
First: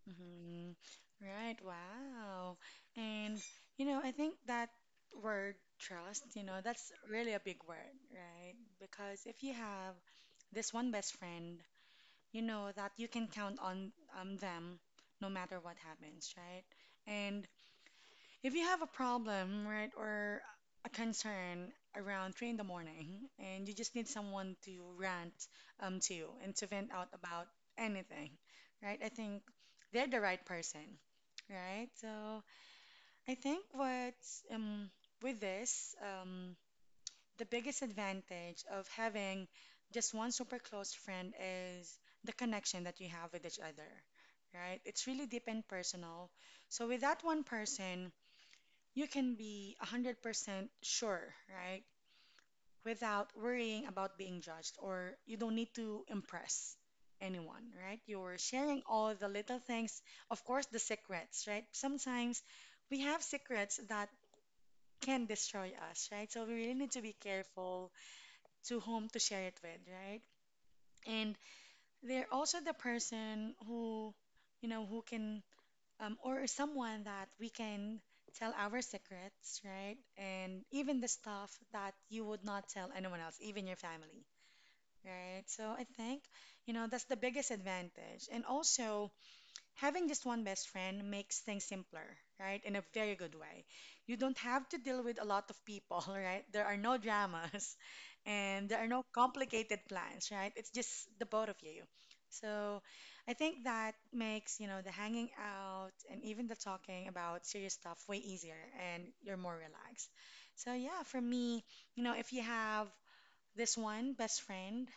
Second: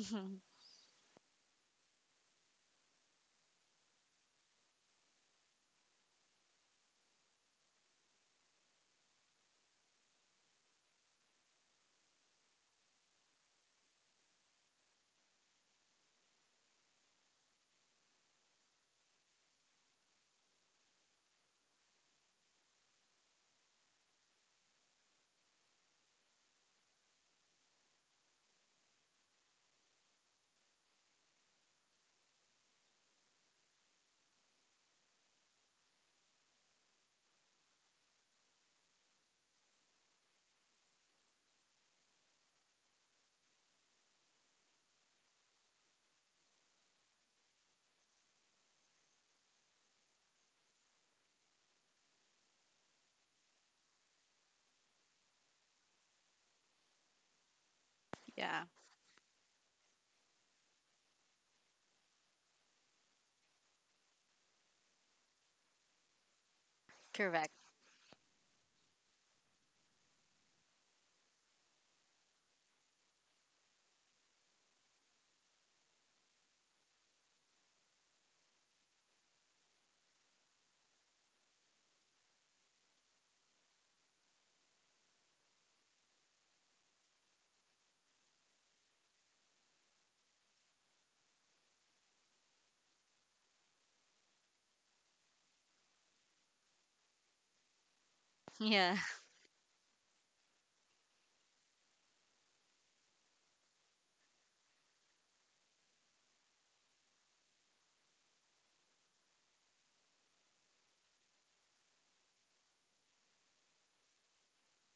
Speaker 1: Mhm. Right, wow. And you know, I think that word trust, you know, that's really a big word, right? Because if you have this one best friend, you know that you can count on them no matter what happens, right? And if you have a problem, right, or a concern around three in the morning, and you just need someone to rant to and to vent out about anything, right? I think they're the right person, right? So I think what um with this the biggest advantage of having just one super close friend is the connection that you have with each other, right? It's really deep and personal. So with that one person you can be 100% sure, right? Without worrying about being judged, or you don't need to impress anyone, right? You're
Speaker 2: Yeah.
Speaker 1: sharing all the little things, of course, the secrets, right? Sometimes we have secrets that can destroy us, right? So we really need to be
Speaker 2: Correct.
Speaker 1: careful to whom to share it with, right? And they're also the person who, you know, who can or someone that we can tell our secrets, right? And even the stuff that you would not tell anyone else, even your family, right? So I think, you know, that's the biggest advantage. And also, having just one best friend makes things simpler, right? In a very good way. You don't have to deal with a lot of people, right? There are no dramas and there are
Speaker 2: Yeah,
Speaker 1: no complicated plans, right? It's just the both of you. So I think that makes, you know, the hanging out and even the talking about serious stuff way easier and you're more relaxed. So yeah, for me, you know, if you have this one best friend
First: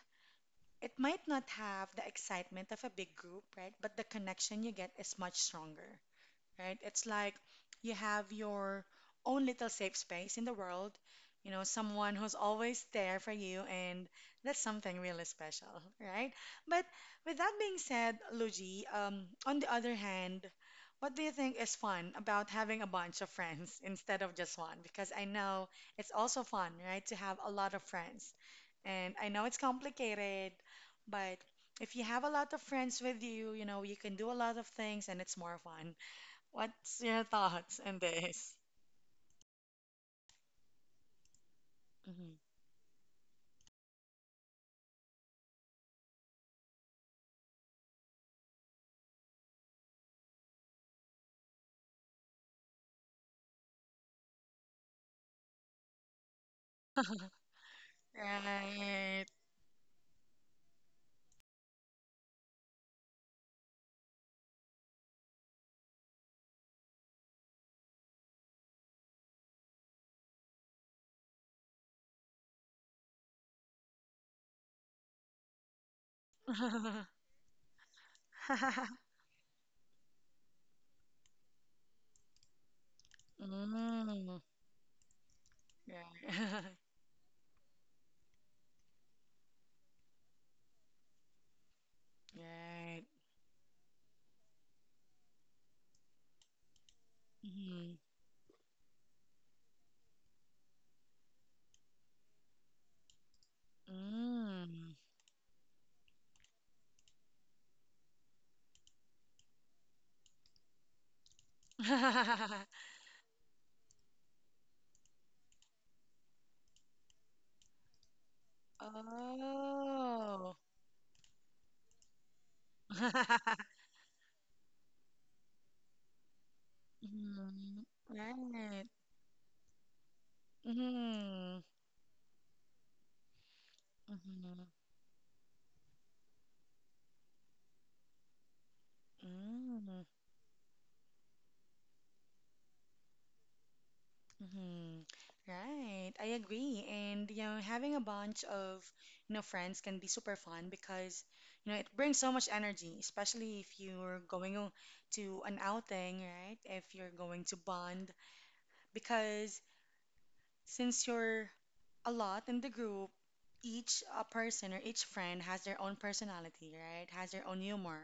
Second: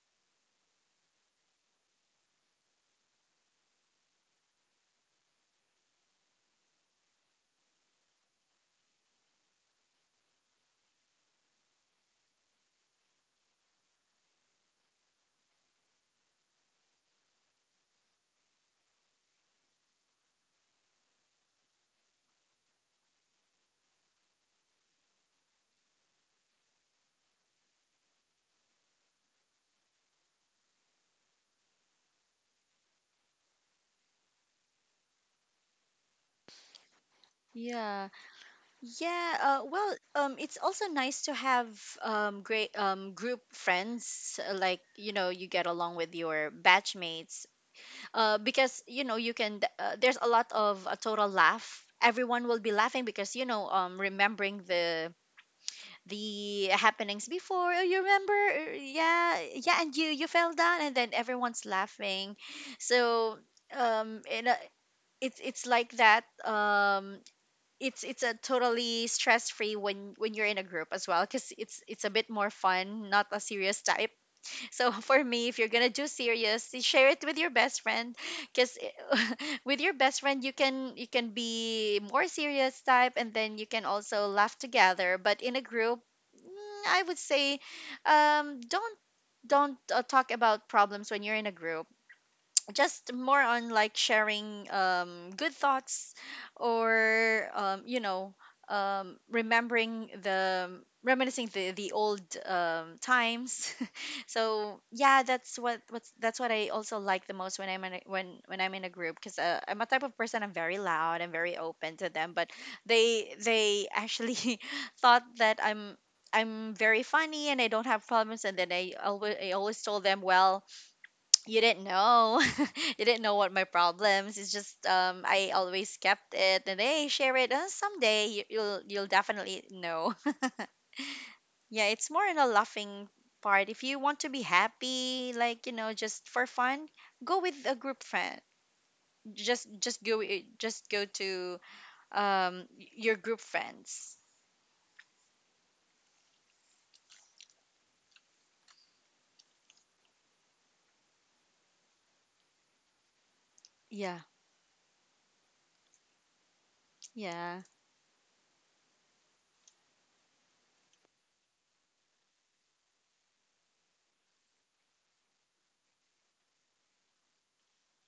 Speaker 1: it might not have the excitement of a big group, right? But the connection you get is much stronger, right? It's like you have your own little safe space in the world, you know, someone who's always there for you, and that's something really special, right? But with that being said, Luigi, on the other hand, what do you think is fun about having a bunch of friends instead of just one? Because I know it's also fun, right, to have a lot of friends. And I know it's complicated, but if you have a lot of friends with you, you know, you can do a lot of things and it's more fun. What's your thoughts on
Speaker 2: yeah,
Speaker 1: this?
Speaker 2: yeah. Well, it's also nice to have
Speaker 1: Hmm.
Speaker 2: great group friends, like, you get along with your batchmates, because you know you can, there's a lot of a total laugh, everyone will be laughing because you know, remembering the happenings before. Oh, you remember.
Speaker 1: Right.
Speaker 2: Yeah, yeah, and you fell down and then everyone's laughing. So, um in a, it's like that. It's a totally stress free when you're in a group as well, because it's a bit more fun, not a serious type. So for me, if you're gonna do serious, share it with your best friend, because with your best friend you can be more serious type, and then you can also
Speaker 1: Mm.
Speaker 2: laugh together. But in a group,
Speaker 1: Right.
Speaker 2: I would say, um, don't don't talk about problems when you're in a group,
Speaker 1: Right.
Speaker 2: just more on like sharing good thoughts, or, you
Speaker 1: Mm.
Speaker 2: know remembering the reminiscing the old, times. So
Speaker 1: Mm.
Speaker 2: yeah, that's what what's that's what I also like the most when, I'm in a group, because I'm a type of person, I'm very loud and very open to them, but they actually thought that I'm very funny and I don't have problems. And then I always told them,
Speaker 1: Oh.
Speaker 2: well, you didn't know. You didn't know what my problems, it's just, I always kept it, and hey, share it, and
Speaker 1: Mm.
Speaker 2: someday you,
Speaker 1: Right.
Speaker 2: you'll definitely know.
Speaker 1: Mm.
Speaker 2: Yeah, it's more in a laughing part, if you want to be
Speaker 1: Mm.
Speaker 2: happy, like, just for fun, go with a group friend,
Speaker 1: Mm.
Speaker 2: just go to your group friends.
Speaker 1: Mhm. Right, I agree. And you know, having a bunch of, you know, friends can be super fun because you know it brings so much energy, especially if
Speaker 2: Yeah.
Speaker 1: you're going to an outing, right? If you're going to
Speaker 2: Yeah.
Speaker 1: bond, because since you're a lot in the group, each person or each friend has their own personality, right? Has their own humor.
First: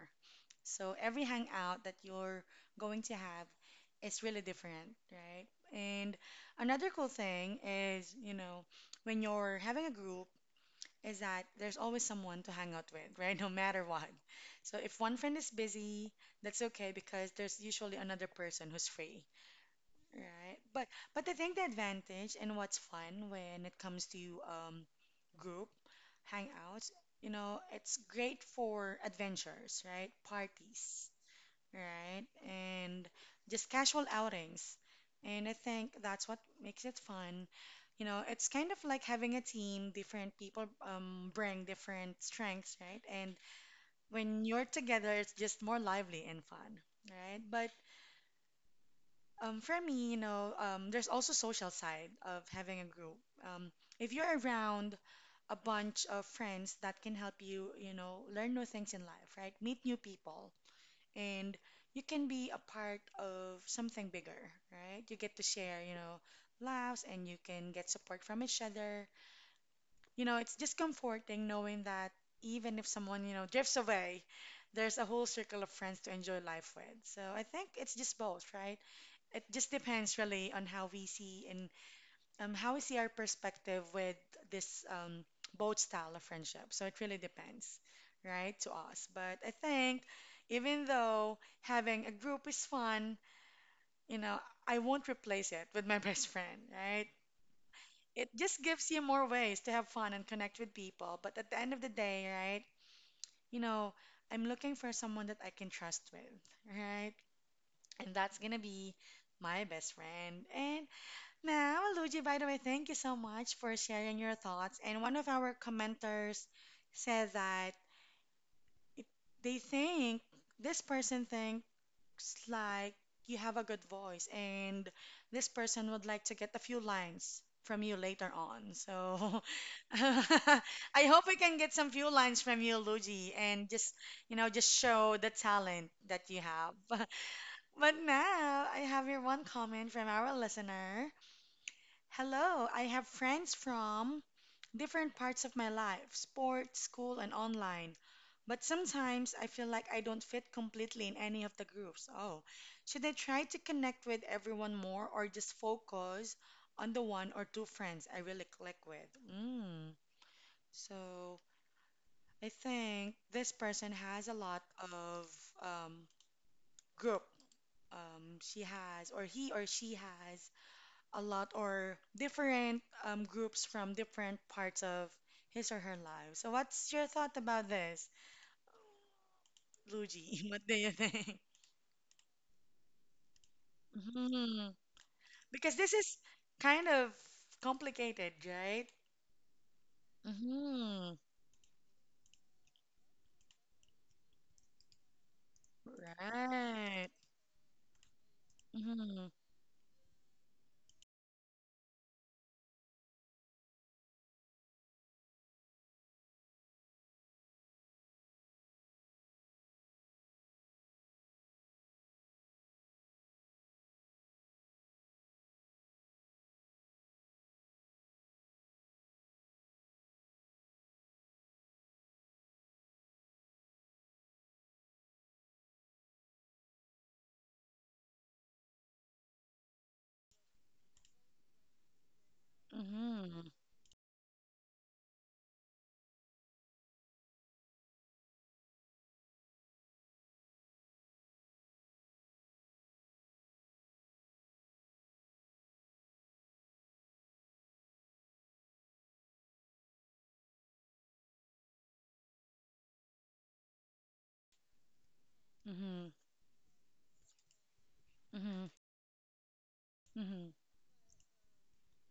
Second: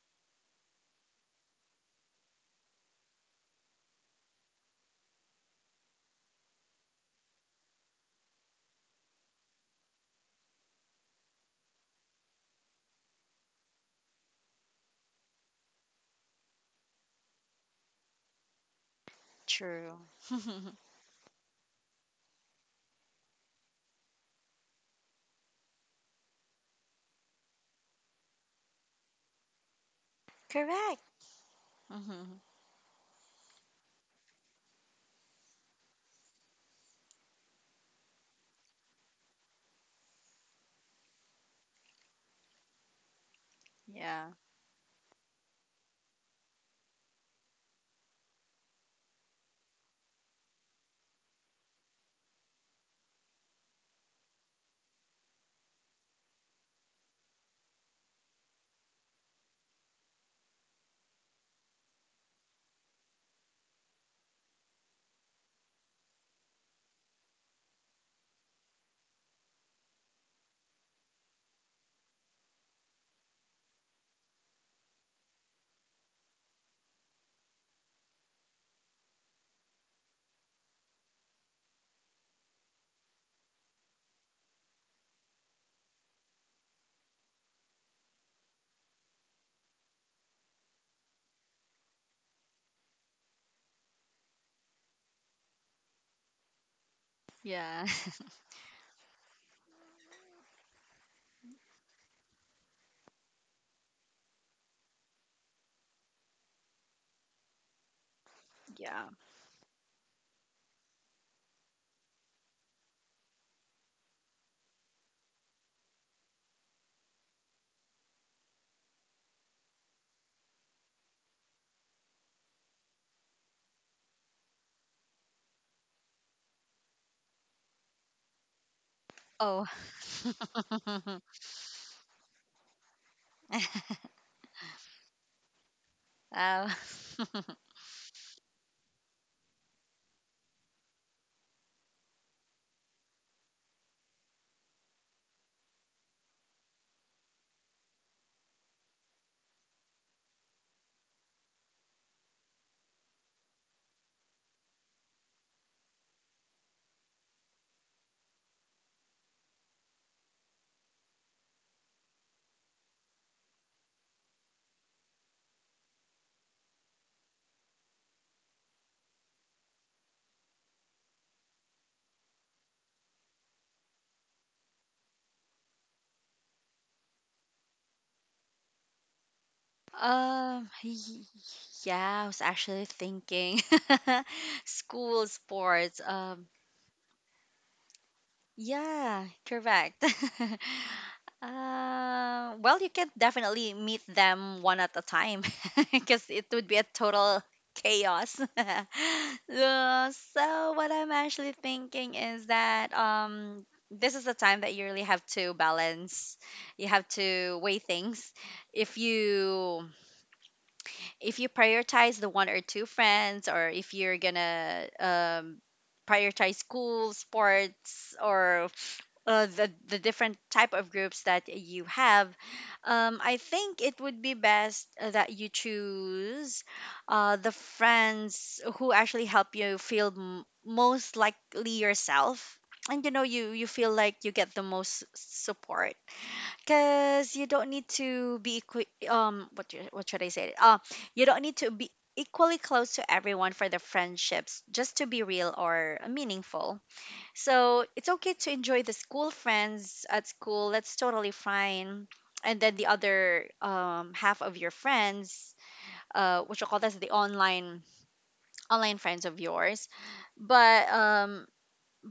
Speaker 1: So every hangout that you're going to have is really different, right? And another cool thing is, you know, when you're having a group, is that there's always someone to hang out with, right? No matter what. So if one friend is busy, that's okay because there's usually another person who's free.
Speaker 2: True.
Speaker 1: Right. But I think the advantage and what's fun when it comes to group hangouts, you know, it's great for adventures, right?
Speaker 2: Correct.
Speaker 1: Parties, right?
Speaker 2: Hmm.
Speaker 1: And just casual outings. And I think that's what makes it fun. You know, it's kind of like having a team, different people bring different strengths, right? And
Speaker 2: Yeah.
Speaker 1: when you're together, it's just more lively and fun, right? But for me, you know, there's also social side of having a group. Um, if you're around a bunch of friends that can help you, you know, learn new things in life, right? Meet new people, and you can be a part of something bigger, right? You get to share, you know, laughs, and you can get support from each other. You know, it's just comforting knowing that even if someone, you know, drifts away, there's a whole circle of friends to enjoy life with. So I think it's just both, right? It just depends really on how we see and how we see our perspective with this both style of friendship. So it really depends, right, to us. But I think even though having a group is fun, you know, I won't replace it with my best friend, right?
Speaker 2: Yeah.
Speaker 1: It just gives you more ways to have fun and connect with people. But at the end of the day, right, you know, I'm looking for someone that I can trust with, right? And that's gonna be
Speaker 2: Yeah.
Speaker 1: my best friend. And now, Luigi, by the way, thank you so much for sharing your thoughts. And one of our commenters said that they think this person thinks like you have a good voice, and this person would like to get a few lines from you later on. So
Speaker 2: Oh.
Speaker 1: I hope we can get some few lines from you, Luigi, and just, you know, just show the talent that you
Speaker 2: Um,
Speaker 1: have. But now I have here one comment from our listener. Hello, I have friends from different parts of my life, sports, school, and online. But sometimes I feel like I don't fit completely in any of the groups. Oh, should I try to connect with everyone more or just focus on the one or two friends I really click with? Mm. So I think this person has a lot of um, group. She has, or he or she has a lot or different groups from different parts of his or her life. So, what's your thought about this, Luigi? What
Speaker 2: um,
Speaker 1: do you
Speaker 2: y-
Speaker 1: think?
Speaker 2: yeah, I was actually thinking
Speaker 1: hmm
Speaker 2: school
Speaker 1: Because this
Speaker 2: sports.
Speaker 1: is kind of complicated, right?
Speaker 2: Yeah, correct.
Speaker 1: Mm-hmm.
Speaker 2: Well, you can definitely meet them one at a time because it would be a
Speaker 1: Right.
Speaker 2: total chaos.
Speaker 1: Mm-hmm.
Speaker 2: So what I'm actually thinking is that, this is the time that you really have to balance. You have to weigh things. If you if you prioritize the one or two friends, or if you're gonna, prioritize school sports, or, the different type of groups that you have, I think it would be best, that you choose, the friends who actually help you feel, most likely yourself, and you know
Speaker 1: Mm-hmm.
Speaker 2: you feel like you get the most support, because you don't need to be, what should I say? You don't need to be equally close to everyone for the friendships just to be real or meaningful. So it's okay to enjoy the school friends at school. That's totally fine. And then the other, half of your friends,
Speaker 1: Mm-hmm.
Speaker 2: what you call, that's the
Speaker 1: Mm-hmm.
Speaker 2: online friends of yours,
Speaker 1: Mm-hmm.
Speaker 2: but,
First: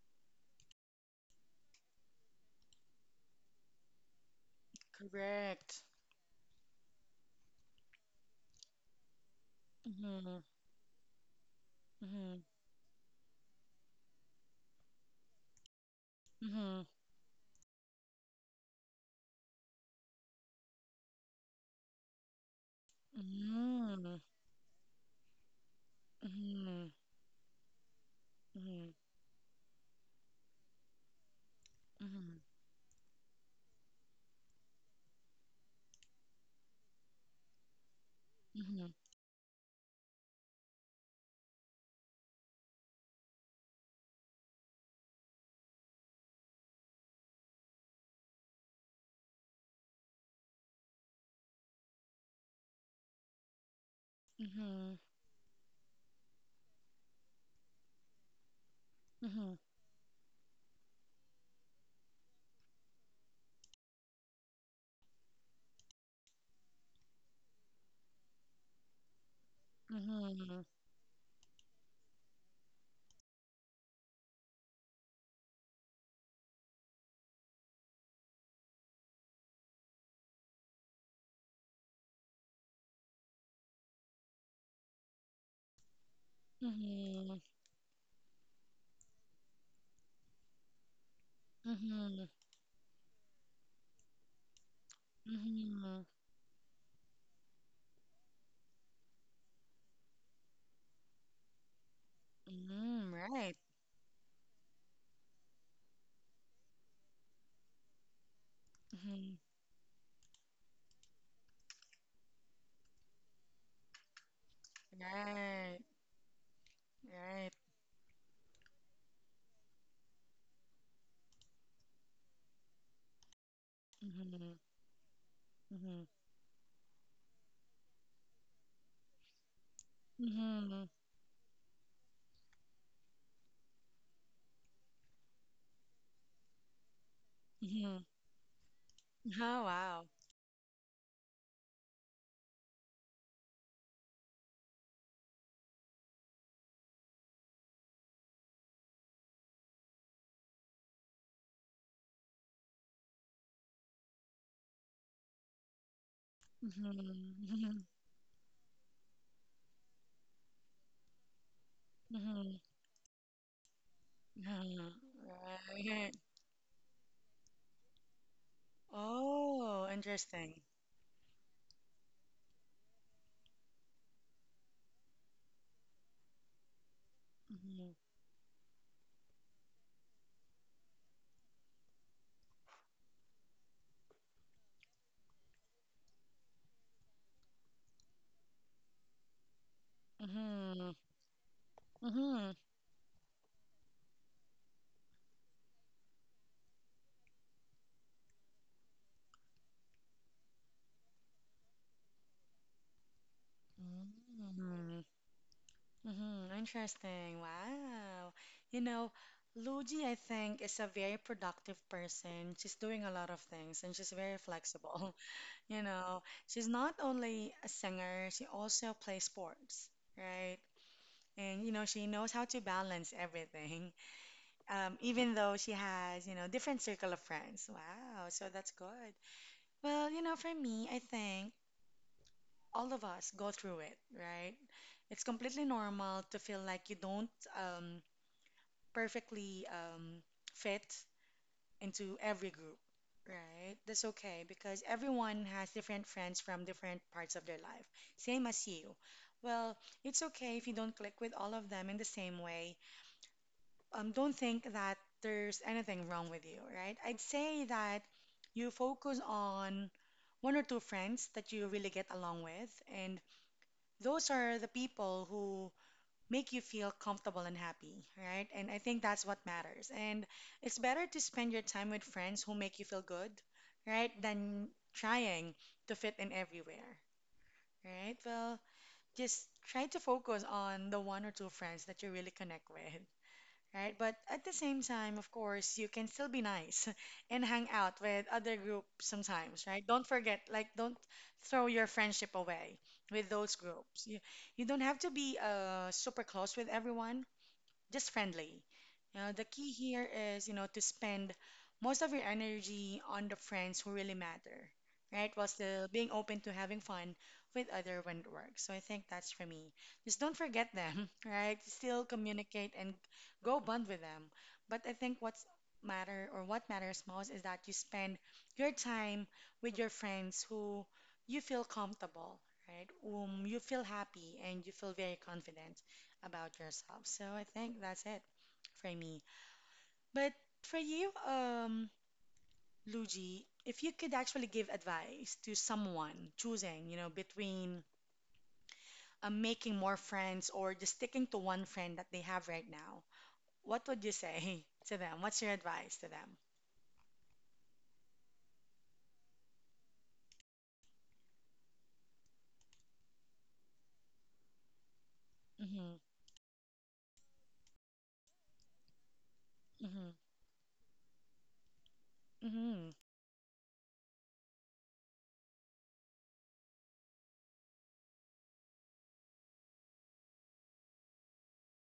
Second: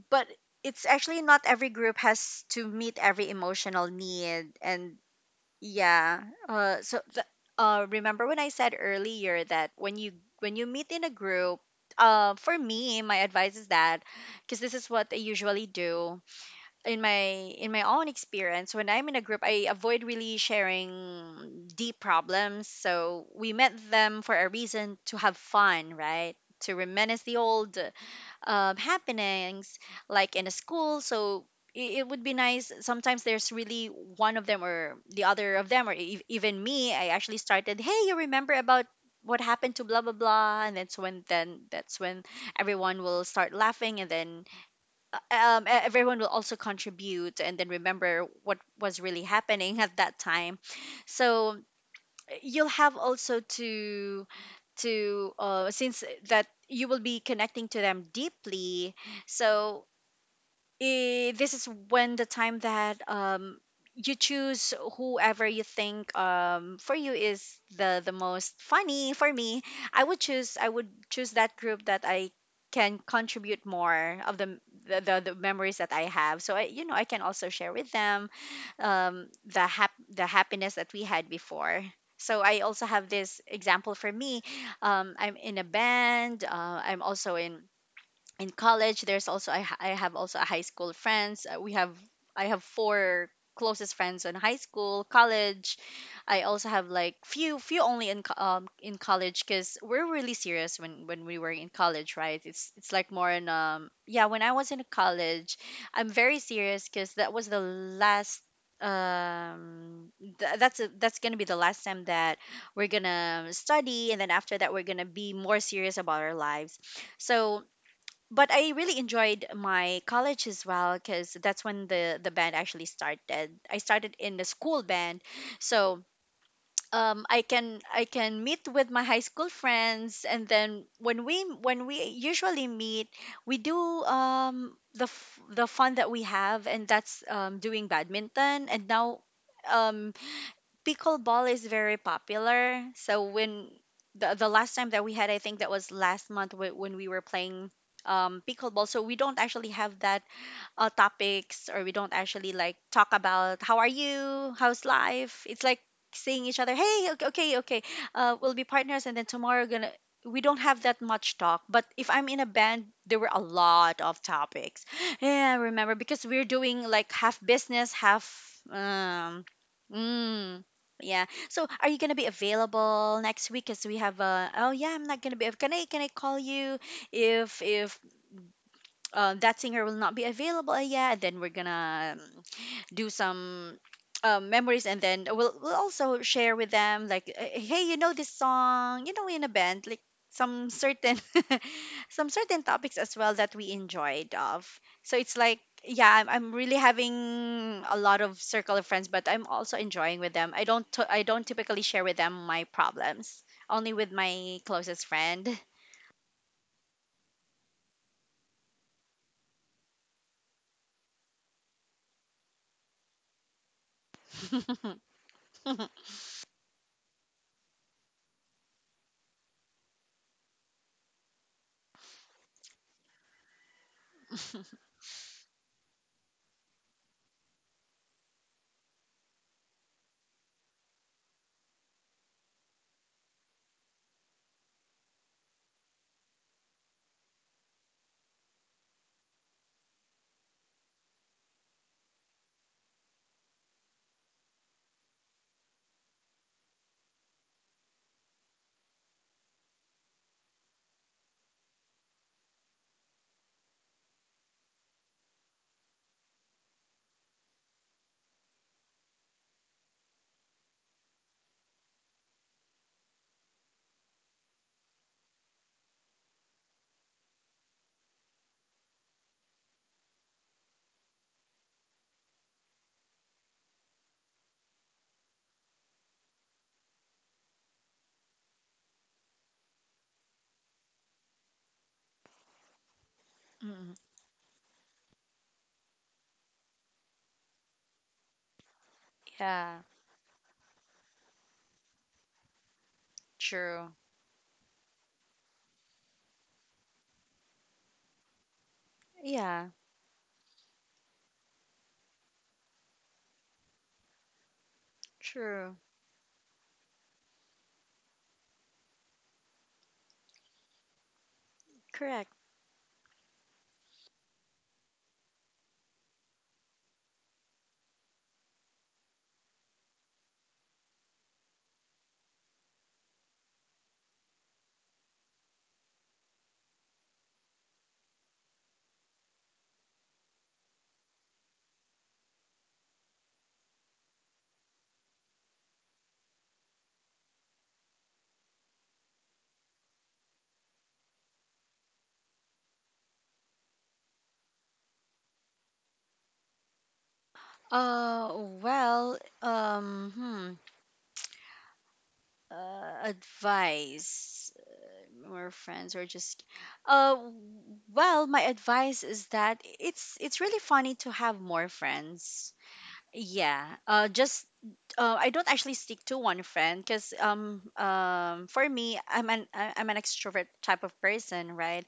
Speaker 2: but it's actually not every group has to meet every emotional need, and
Speaker 1: Correct.
Speaker 2: yeah. Uh, so th- remember when I said earlier that when you
Speaker 1: Mm-hmm.
Speaker 2: when you meet in a group,
Speaker 1: Mm-hmm.
Speaker 2: for me, my advice is that, because this is what I usually do
Speaker 1: Mm-hmm.
Speaker 2: in my in my own experience. When I'm in a group, I avoid really sharing deep problems. So we met
Speaker 1: Mm-hmm.
Speaker 2: them for a reason to have fun, right? To
Speaker 1: Mm-hmm.
Speaker 2: reminisce the old,
Speaker 1: Mm-hmm.
Speaker 2: happenings, like in a school. So, it would be nice, sometimes there's really one of them or the other of them, or, even me, I actually started, hey, you remember about
Speaker 1: Mm-hmm.
Speaker 2: what happened to blah blah blah, and that's when everyone will start laughing, and then, everyone will also contribute and then remember what was really happening at that time. So you'll have also to,
Speaker 1: Mm-hmm.
Speaker 2: since that you will be connecting to them deeply.
Speaker 1: Mm-hmm.
Speaker 2: So, this is when the time that, you choose whoever you think, for you, is the most funny. For me,
Speaker 1: Mm-hmm.
Speaker 2: I would choose that group that I can contribute more of the, the memories that I have, so I, you know, I can also share with them, the happiness that we had before. So I also have this example for me. I'm in a band. I'm also
Speaker 1: Mhm.
Speaker 2: in, college. There's also, I have also a high school friends. We have
Speaker 1: Mhm.
Speaker 2: I have four closest friends in high school college.
Speaker 1: Mhm.
Speaker 2: I also have like, few only in, in college, because we're really serious when we were in college, right? It's like
Speaker 1: Mhm.
Speaker 2: more in,
Speaker 1: Right.
Speaker 2: yeah, when I was in college I'm very serious, because that was the last,
Speaker 1: Mhm.
Speaker 2: that's gonna be the last time that we're gonna study, and then after that we're gonna be more
Speaker 1: Right,
Speaker 2: serious about our lives.
Speaker 1: right.
Speaker 2: So, but I really enjoyed my college as well, because that's when the band actually started. I started in the
Speaker 1: Mhm.
Speaker 2: school band, so,
Speaker 1: Mhm.
Speaker 2: I can meet with my high school friends, and then
Speaker 1: Mhm.
Speaker 2: when we usually meet, we do, the fun that we have, and that's, doing
Speaker 1: Mhm.
Speaker 2: badminton, and now.
Speaker 1: Oh, wow.
Speaker 2: Um, pickleball is very popular. So when the last time that we had, I think that was last month, when we were playing, pickleball. So we don't actually have that, topics, or we don't actually like talk about how are you, how's life. It's like saying each other,
Speaker 1: Mhm.
Speaker 2: hey, okay, okay, okay,
Speaker 1: Mhm.
Speaker 2: we'll be partners, and then tomorrow gonna. We don't have that much talk, but if I'm in a
Speaker 1: Mhm.
Speaker 2: band, there were a lot of topics.
Speaker 1: Hmm.
Speaker 2: Yeah, I remember,
Speaker 1: Right.
Speaker 2: because we're doing like half business, half, um,
Speaker 1: Oh,
Speaker 2: mm,
Speaker 1: interesting.
Speaker 2: yeah. So are you gonna be available next week? As we have a, oh yeah, I'm not gonna be. Can I call you if,
Speaker 1: Mhm.
Speaker 2: that singer will not be available yet, and then we're gonna, do some, memories, and then we'll also share with them like, hey, you know this song, in a band, like, some
Speaker 1: Mhm.
Speaker 2: certain some
Speaker 1: Mhm.
Speaker 2: certain topics as well that we enjoyed of. So it's like, yeah, I'm really having a lot of circle of friends, but I'm also enjoying with them. I don't typically share with them my problems, only with my closest
Speaker 1: Mhm.
Speaker 2: friend.
Speaker 1: Mm-hmm, interesting. Wow. You know, Luigi, I think, is a very productive person. She's doing a lot of things and she's very flexible. You know, she's not only a singer, she also plays sports, right? And, you know, she knows how to balance everything, even though she has, you know, different circle of friends. Wow, so that's good. Well, you know, for me, I think all of us go through it, right? It's completely normal to feel like you don't um, perfectly fit into every group, right? That's okay because everyone has different friends from different parts of their life, same as you. Well, it's okay if you don't click with all of them in the same way. Don't think that there's anything wrong with you, right? I'd say that you focus on one or two friends that you really get along with, and those are the people who make you feel comfortable and happy, right? And I think that's what matters. And it's better to spend your time with friends who make you feel good, right? Than trying to fit in everywhere, right? Well, just try to focus on the one or two friends that you really connect with.
Speaker 2: Mm,
Speaker 1: Right, but at the same time, of course, you can still be nice and hang out with other groups sometimes,
Speaker 2: yeah,
Speaker 1: right? Don't forget, like, don't throw your friendship away with those
Speaker 2: true.
Speaker 1: groups. You don't have to be super close with everyone, just friendly. You know, the
Speaker 2: Yeah,
Speaker 1: key here is, you know, to spend most of your energy on the friends who really matter, right? While
Speaker 2: true.
Speaker 1: still being open to having fun with other when it works. So I think that's for me. Just don't forget them, right? Still
Speaker 2: Correct.
Speaker 1: communicate and go bond with them. But I think what's matter or what matters most is that you spend your time with your friends who you feel comfortable, right? You feel happy and you feel very confident about yourself. So I think that's it for me. But for you, Luigi, if you could actually give advice to someone choosing, you know, between making more friends or just sticking to one friend that they have right now, what would you say to them? What's your advice to them?
Speaker 2: Uh, well, um, hmm, advice, more friends
Speaker 1: Mm-hmm.
Speaker 2: or just, uh, well, my advice is that
Speaker 1: Mm-hmm.
Speaker 2: it's really funny to have more friends.
Speaker 1: Mm-hmm.
Speaker 2: Yeah. Just I don't actually stick to one friend because for me I'm I'm an extrovert type of person, right?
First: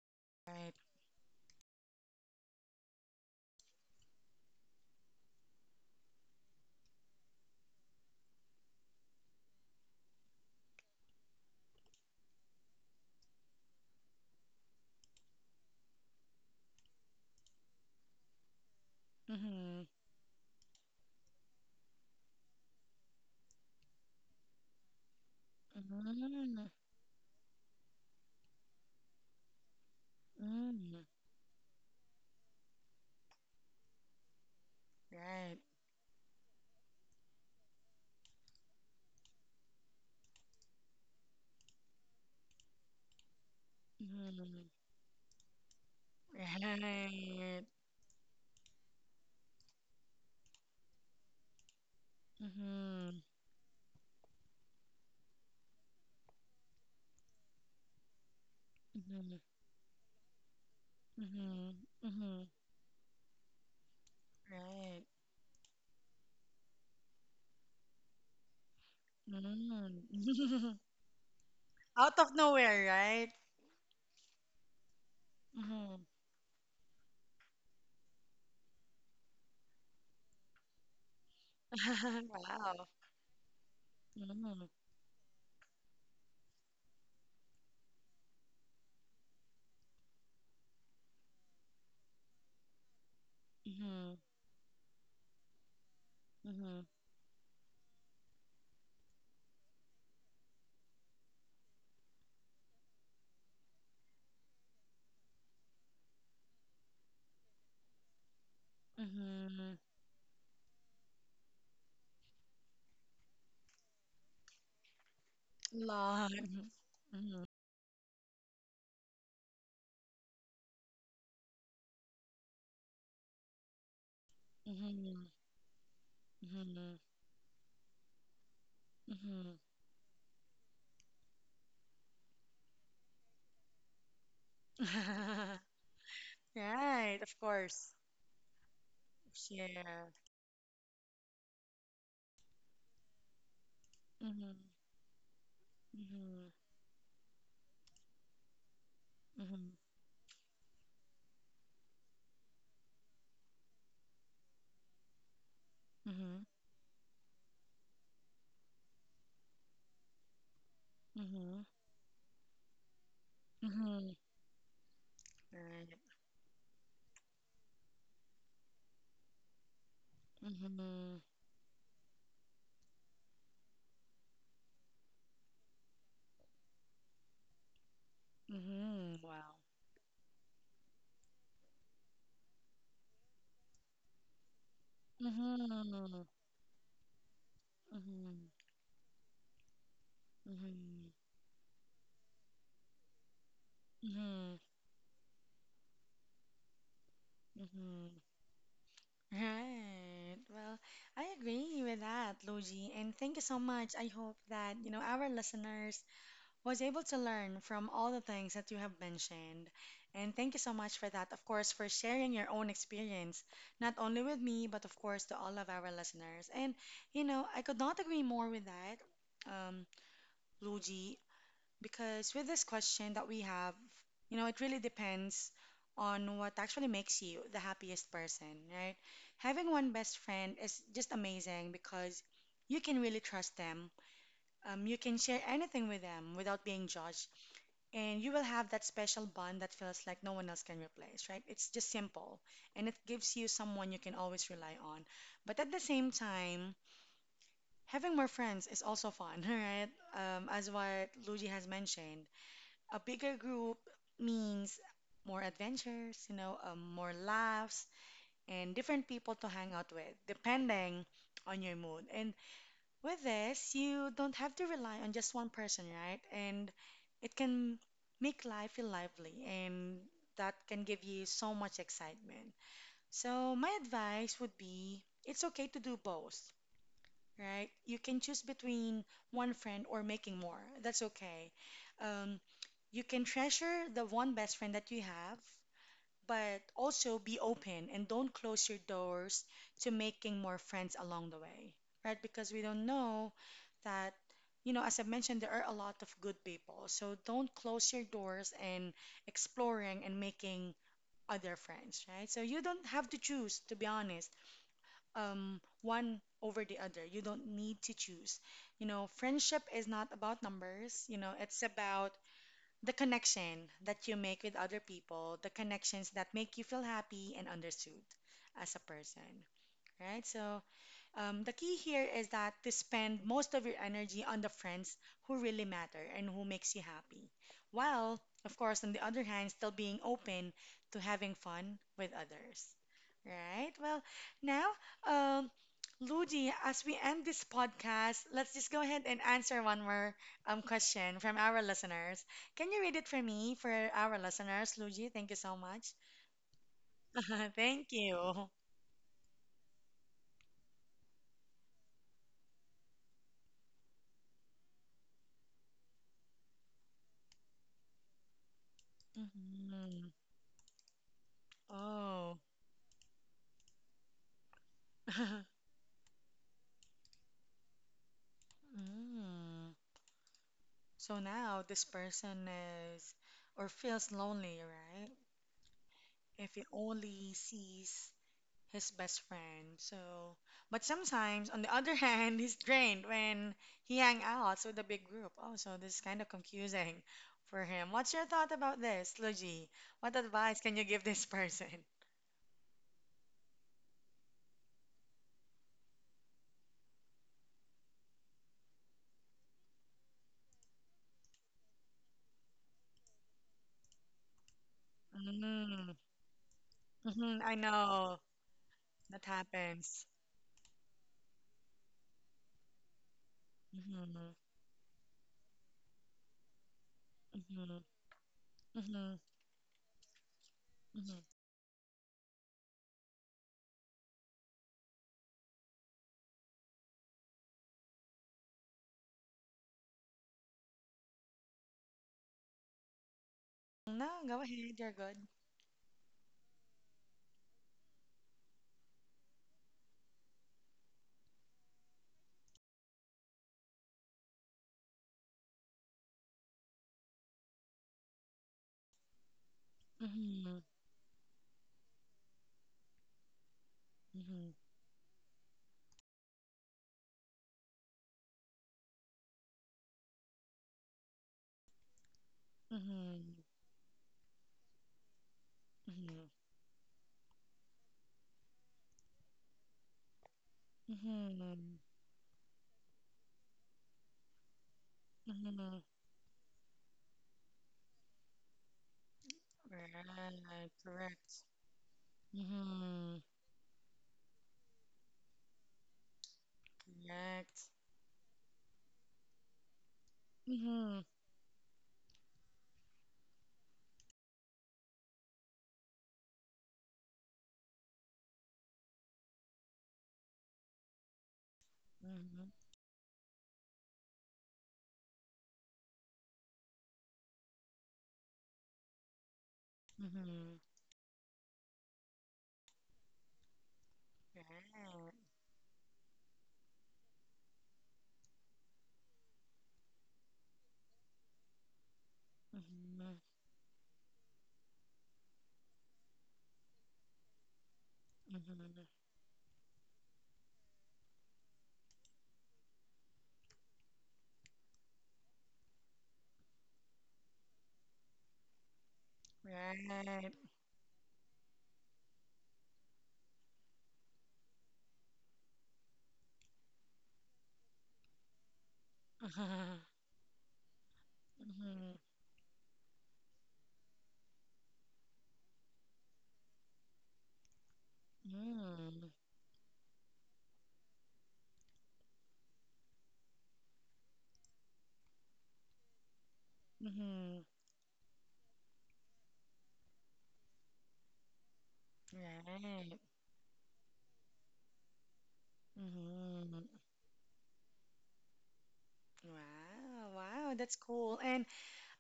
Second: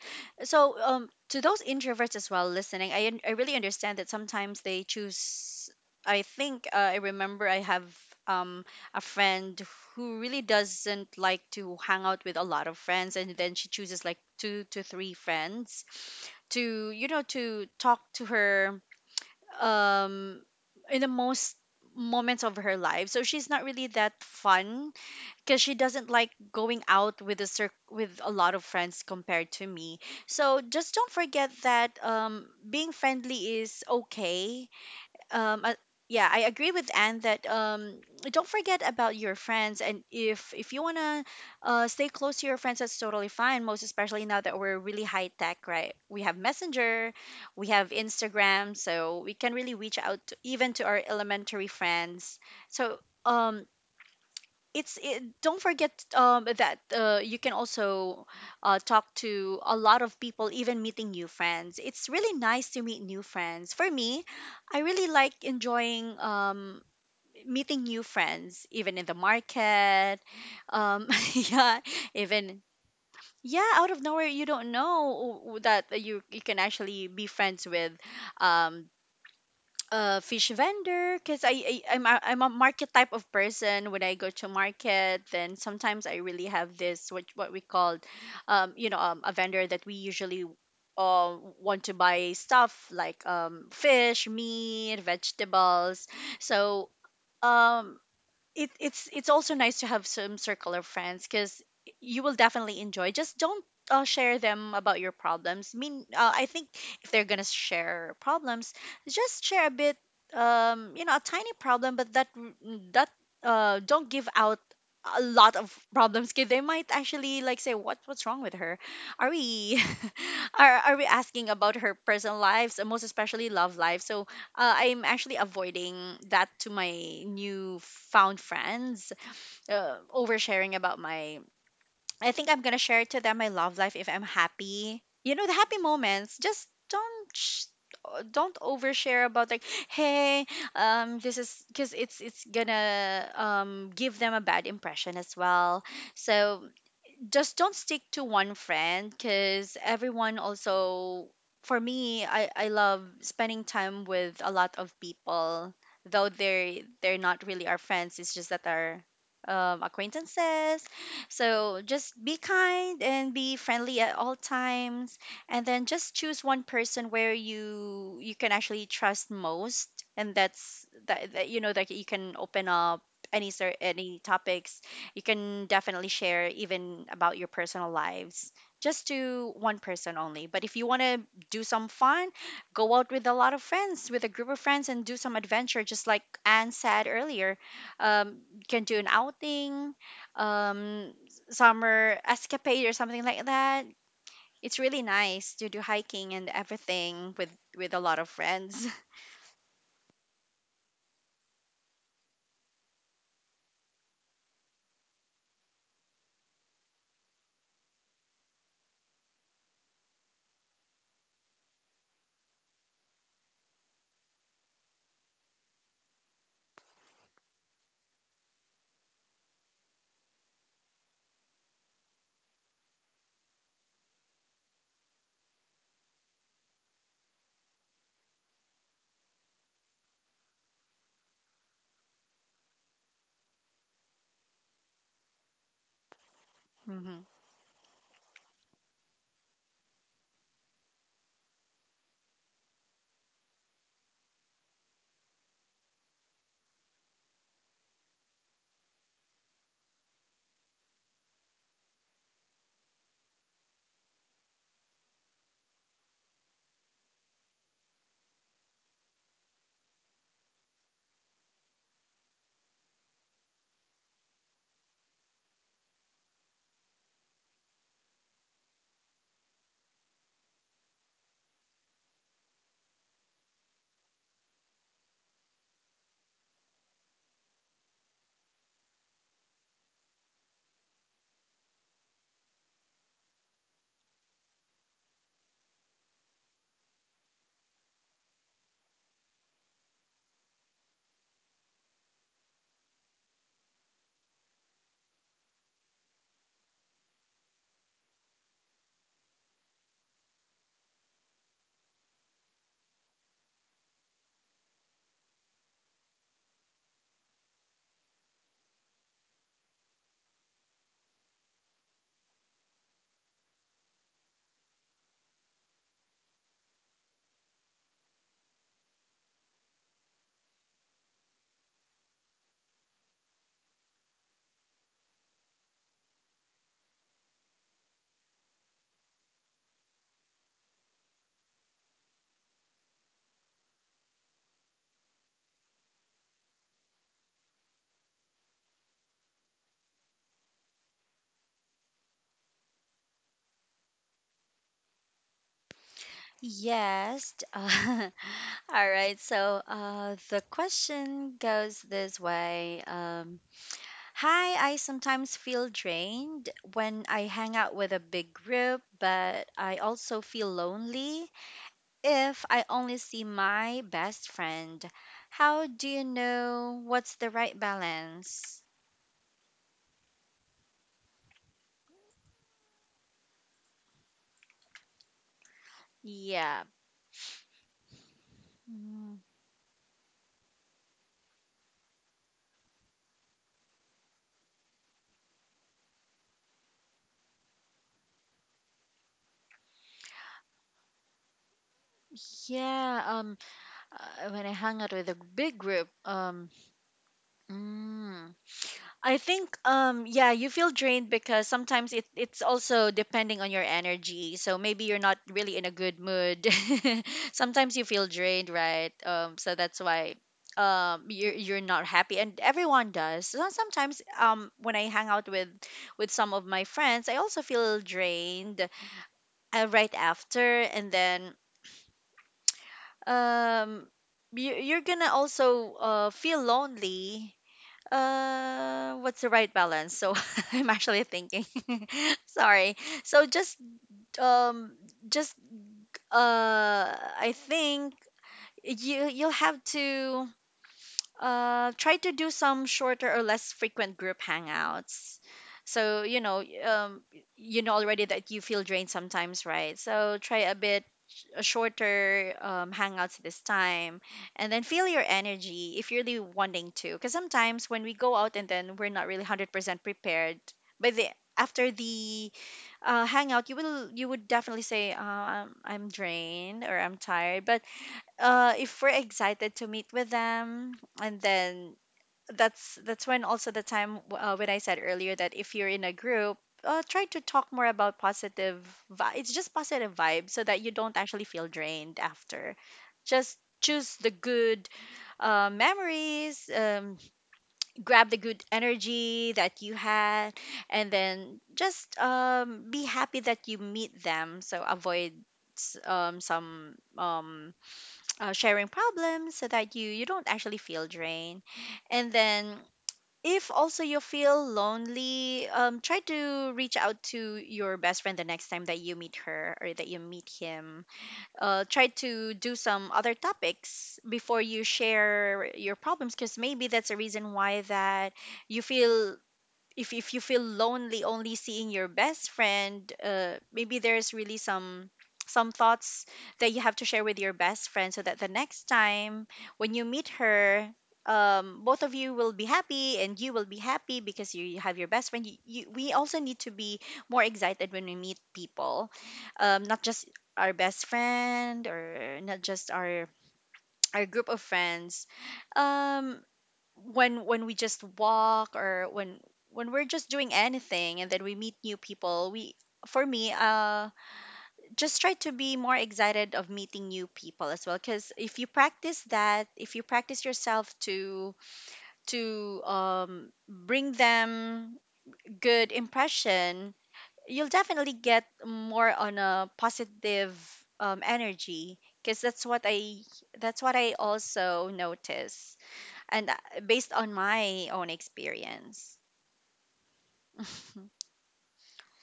Speaker 1: Right.
Speaker 2: So to those introverts as well listening, I really understand that sometimes they choose. I think I remember I have um a friend who really doesn't like to hang out with a lot of friends, and then she chooses like two to three friends to to talk to her
Speaker 1: Mm-hmm.
Speaker 2: um in the most moments of her life, so she's not really that fun because she doesn't like
Speaker 1: Mm-hmm.
Speaker 2: going out with with a lot of friends compared to me. So just
Speaker 1: Mm-hmm.
Speaker 2: don't forget that being friendly is okay.
Speaker 1: Right.
Speaker 2: um uh, yeah, I agree with Anne that don't forget about your friends, and if you want to stay close to your friends, that's totally fine, most especially now that
Speaker 1: Mm-hmm.
Speaker 2: we're really high tech, right? We have Messenger,
Speaker 1: Right.
Speaker 2: we have Instagram, so we can really reach out to, even to our elementary friends. So
Speaker 1: Mm-hmm.
Speaker 2: um it's it, don't forget that you can also talk
Speaker 1: Mm-hmm.
Speaker 2: to a lot of people. Even meeting new
Speaker 1: Mm-hmm.
Speaker 2: friends, it's really
Speaker 1: Mm-hmm.
Speaker 2: nice to meet new friends. For me, I
Speaker 1: Right.
Speaker 2: really like enjoying meeting new friends, even in the
Speaker 1: Mm.
Speaker 2: market. um, yeah,
Speaker 1: Out of
Speaker 2: even,
Speaker 1: nowhere, right?
Speaker 2: yeah, out of nowhere. You don't know that
Speaker 1: Mm-hmm.
Speaker 2: you can actually be friends with um, a fish vendor, because I'm I'm a
Speaker 1: Wow.
Speaker 2: market type of person. When I go to
Speaker 1: Mm-hmm.
Speaker 2: market, then sometimes I really have this what we called, a vendor that we usually want to buy stuff like
Speaker 1: Mm-hmm.
Speaker 2: fish, meat, vegetables.
Speaker 1: Mm-hmm.
Speaker 2: So um it's also nice to have some circle of friends, because you will definitely enjoy. Just don't share them about your problems. Mean, I think if they're gonna share problems, just share a
Speaker 1: Mm-hmm.
Speaker 2: bit, a tiny problem, but that mm, that don't give out a lot of problems,
Speaker 1: Lot.
Speaker 2: because they
Speaker 1: Mm-hmm.
Speaker 2: might actually like say what's wrong with her, are we are we asking about her personal lives, and most especially love life. So I'm
Speaker 1: Mm-hmm.
Speaker 2: actually avoiding that to my
Speaker 1: Mm-hmm.
Speaker 2: new found friends,
Speaker 1: Mm-hmm.
Speaker 2: oversharing about my. I think I'm gonna share to them my love life if I'm happy. You know, the happy moments. Just
Speaker 1: Right,
Speaker 2: don't.
Speaker 1: of course.
Speaker 2: Don't overshare about like
Speaker 1: Yeah.
Speaker 2: hey this is because it's gonna give them a
Speaker 1: Mm-hmm.
Speaker 2: bad impression as well.
Speaker 1: Mm-hmm.
Speaker 2: So just don't stick to one friend,
Speaker 1: Mm-hmm.
Speaker 2: because everyone also, for me, I love spending time with a lot of people, though
Speaker 1: Mm-hmm.
Speaker 2: they're not really our friends, it's just that our acquaintances.
Speaker 1: Mm-hmm.
Speaker 2: So just be kind and be friendly
Speaker 1: Mm-hmm.
Speaker 2: at all times, and then
Speaker 1: Right.
Speaker 2: just choose one person where you can actually trust most, and that's
Speaker 1: Mm-hmm.
Speaker 2: that, you know, that you can open up any sort, any topics. You can definitely share even about your personal lives, just
Speaker 1: Mm-hmm. Wow.
Speaker 2: to one person only. But if you want to do some fun, go out with a lot of friends, with a group of friends, and do some
Speaker 1: Mm-hmm.
Speaker 2: adventure, just
Speaker 1: Mm-hmm.
Speaker 2: like Anne said earlier.
Speaker 1: Mm-hmm.
Speaker 2: You can do an outing, um, summer escapade or something like that.
Speaker 1: Mm-hmm.
Speaker 2: It's really nice to do hiking and everything with a
Speaker 1: Mm-hmm.
Speaker 2: lot of friends.
Speaker 1: Right. Well, I agree with that, Luigi, and thank you so much. I hope that, you know, our listeners was able to learn from all the things that you have mentioned. And thank you so much for that, of course, for sharing your own experience, not only with me, but of course to all of our listeners. And, you know, I could not agree more with that, um, Luigi. Because with this question that we have, you know, it really depends on what actually makes you the happiest person, right? Having one best friend is just amazing because you can really trust them. You can share anything with them without being
Speaker 2: Hmm.
Speaker 1: judged, and you will have that special bond that feels like no one else can replace, right? It's just simple, and it gives you someone you can always rely on. But at the same time, having more friends is also fun, right? As what Luigi has mentioned a bigger group means more adventures, you know, more laughs, and different people to hang out with, depending on your mood. And with this, you don't have to rely on just one person, right? And it can make life feel lively, and that can give you so much excitement. So, my advice would be it's okay to do both, right? You can choose between one friend or making more. That's okay. Um, you can treasure the one best friend that you have, but also be open and don't close your doors to making more friends along the way, right? Because we don't know that, you know, as I mentioned, there are a lot of good people. So don't close your doors and exploring and making other friends, right? So you don't have to choose, to be honest, one over the other. You don't need to choose. You know, friendship is not about numbers, you know, it's about the connection that you make with other people, the connections that make you feel happy and understood as a person, right? So the key here is that to spend most of your energy on the friends who really matter and who makes you happy. While, of course, on the other hand, still being open to having fun with others. Right? Well, now, um, Ludi, as we end this podcast, let's just go ahead and answer one more question from our listeners. Can you read it for me, for our listeners, Luigi? Thank you so much.
Speaker 2: Yes.
Speaker 1: Thank you.
Speaker 2: All right, so the question goes this way. Hi, I sometimes feel drained when I hang out with a big group, but I
Speaker 1: Mhm.
Speaker 2: also feel lonely
Speaker 1: Oh.
Speaker 2: if I only see my best friend. How do you know what's the right balance?
Speaker 1: Mm. So now this person is or feels lonely, right? If he
Speaker 2: Yeah.
Speaker 1: only sees his best
Speaker 2: Mm.
Speaker 1: friend. So, but sometimes on the other hand, he's drained when he hang out with a big group. Oh, so this is kind of confusing for him. What's your thought about this, Luigi? What advice can you give this person?
Speaker 2: Yeah, um, when I hang out with a big group, mm, I think yeah, you feel drained because sometimes it's also depending on your energy. So maybe you're not really in a
Speaker 1: Mm.
Speaker 2: good mood.
Speaker 1: I
Speaker 2: Sometimes you feel
Speaker 1: know
Speaker 2: drained, right?
Speaker 1: that
Speaker 2: So that's
Speaker 1: happens.
Speaker 2: why you're not happy, and everyone does. So sometimes
Speaker 1: Mm-hmm.
Speaker 2: when I hang out with some of my friends, I also
Speaker 1: Mm-hmm.
Speaker 2: feel drained
Speaker 1: Mm-hmm.
Speaker 2: right after. And
Speaker 1: Mm-hmm.
Speaker 2: then um you're gonna also feel lonely. What's the right balance? So I'm actually thinking. Sorry. So just
Speaker 1: No, go ahead.
Speaker 2: um
Speaker 1: You're good.
Speaker 2: just I think you you'll have to try to do some shorter or less frequent group hangouts. So, you know, you know already that you feel drained sometimes, right? So try a
Speaker 1: Mhm.
Speaker 2: bit a shorter hangouts this time,
Speaker 1: Mhm.
Speaker 2: and then feel your energy if you're really wanting to. Because sometimes when we go out, and then we're not really 100% prepared, by the after the
Speaker 1: Mhm.
Speaker 2: hangout, you will, you would definitely say, I'm
Speaker 1: Mhm.
Speaker 2: drained or I'm tired. But if we're excited to meet with them, and then
Speaker 1: Mhm.
Speaker 2: that's when also the time when I said earlier, that if you're in
Speaker 1: Mhm.
Speaker 2: a group, try to talk more about positive it's just positive vibes, so that you
Speaker 1: Right.
Speaker 2: don't actually
Speaker 1: Correct.
Speaker 2: feel drained after.
Speaker 1: Mhm.
Speaker 2: Just choose the good memories,
Speaker 1: Correct.
Speaker 2: grab the good energy that you had, and
Speaker 1: Mhm.
Speaker 2: then just be happy that you meet them. So avoid s- some sharing problems, so that you don't actually feel drained. And then
Speaker 1: Mhm.
Speaker 2: if also you feel lonely, try to reach out to your best friend the next time that you meet her or that you meet
Speaker 1: Mhm.
Speaker 2: him. Try to do some other topics before you
Speaker 1: Right.
Speaker 2: share your problems, because maybe that's a reason why that you feel, if you feel lonely only seeing your best friend,
Speaker 1: Mhm.
Speaker 2: maybe there's really some thoughts that you have to share with your best friend, so that the next
Speaker 1: Mhm.
Speaker 2: time when you meet her, both of you will be happy, and you will be happy because you have your best friend. We also need to be more excited when we meet people, not just
Speaker 1: Right.
Speaker 2: our best friend, or not just our group of friends. um when we just walk, or when we're
Speaker 1: Mhm.
Speaker 2: just doing anything, and then we meet new
Speaker 1: Mhm.
Speaker 2: people, we for me, just try to be more excited of meeting new people as well. Because if you practice
Speaker 1: Mhm.
Speaker 2: that, if you practice yourself to bring them good impression,
Speaker 1: Mhm.
Speaker 2: you'll definitely get more on a positive energy, because
Speaker 1: Right.
Speaker 2: that's what I also notice, and
Speaker 1: Mhm.
Speaker 2: based on my own experience.
Speaker 1: Wow, wow, that's cool. And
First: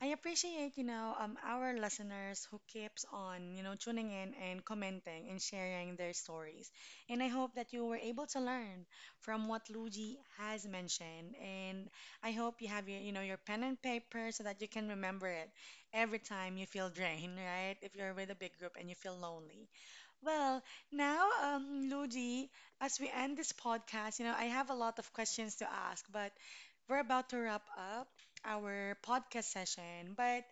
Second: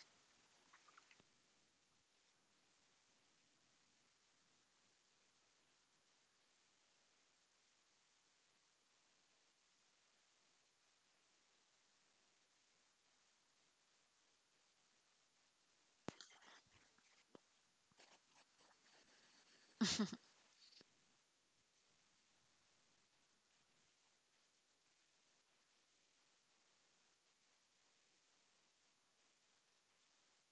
Speaker 1: I appreciate, you know, our listeners who keeps on, you know, tuning in and commenting and sharing their stories. And I hope that you were able to learn from what Luigi has mentioned. And I hope you have your, you know, your pen and paper so that you can remember it every time you feel drained, right? If you're with a big group and you feel lonely. Well, now, Luigi, as we end this podcast, you know, I have a lot of questions to ask, but we're about to wrap up our podcast session. But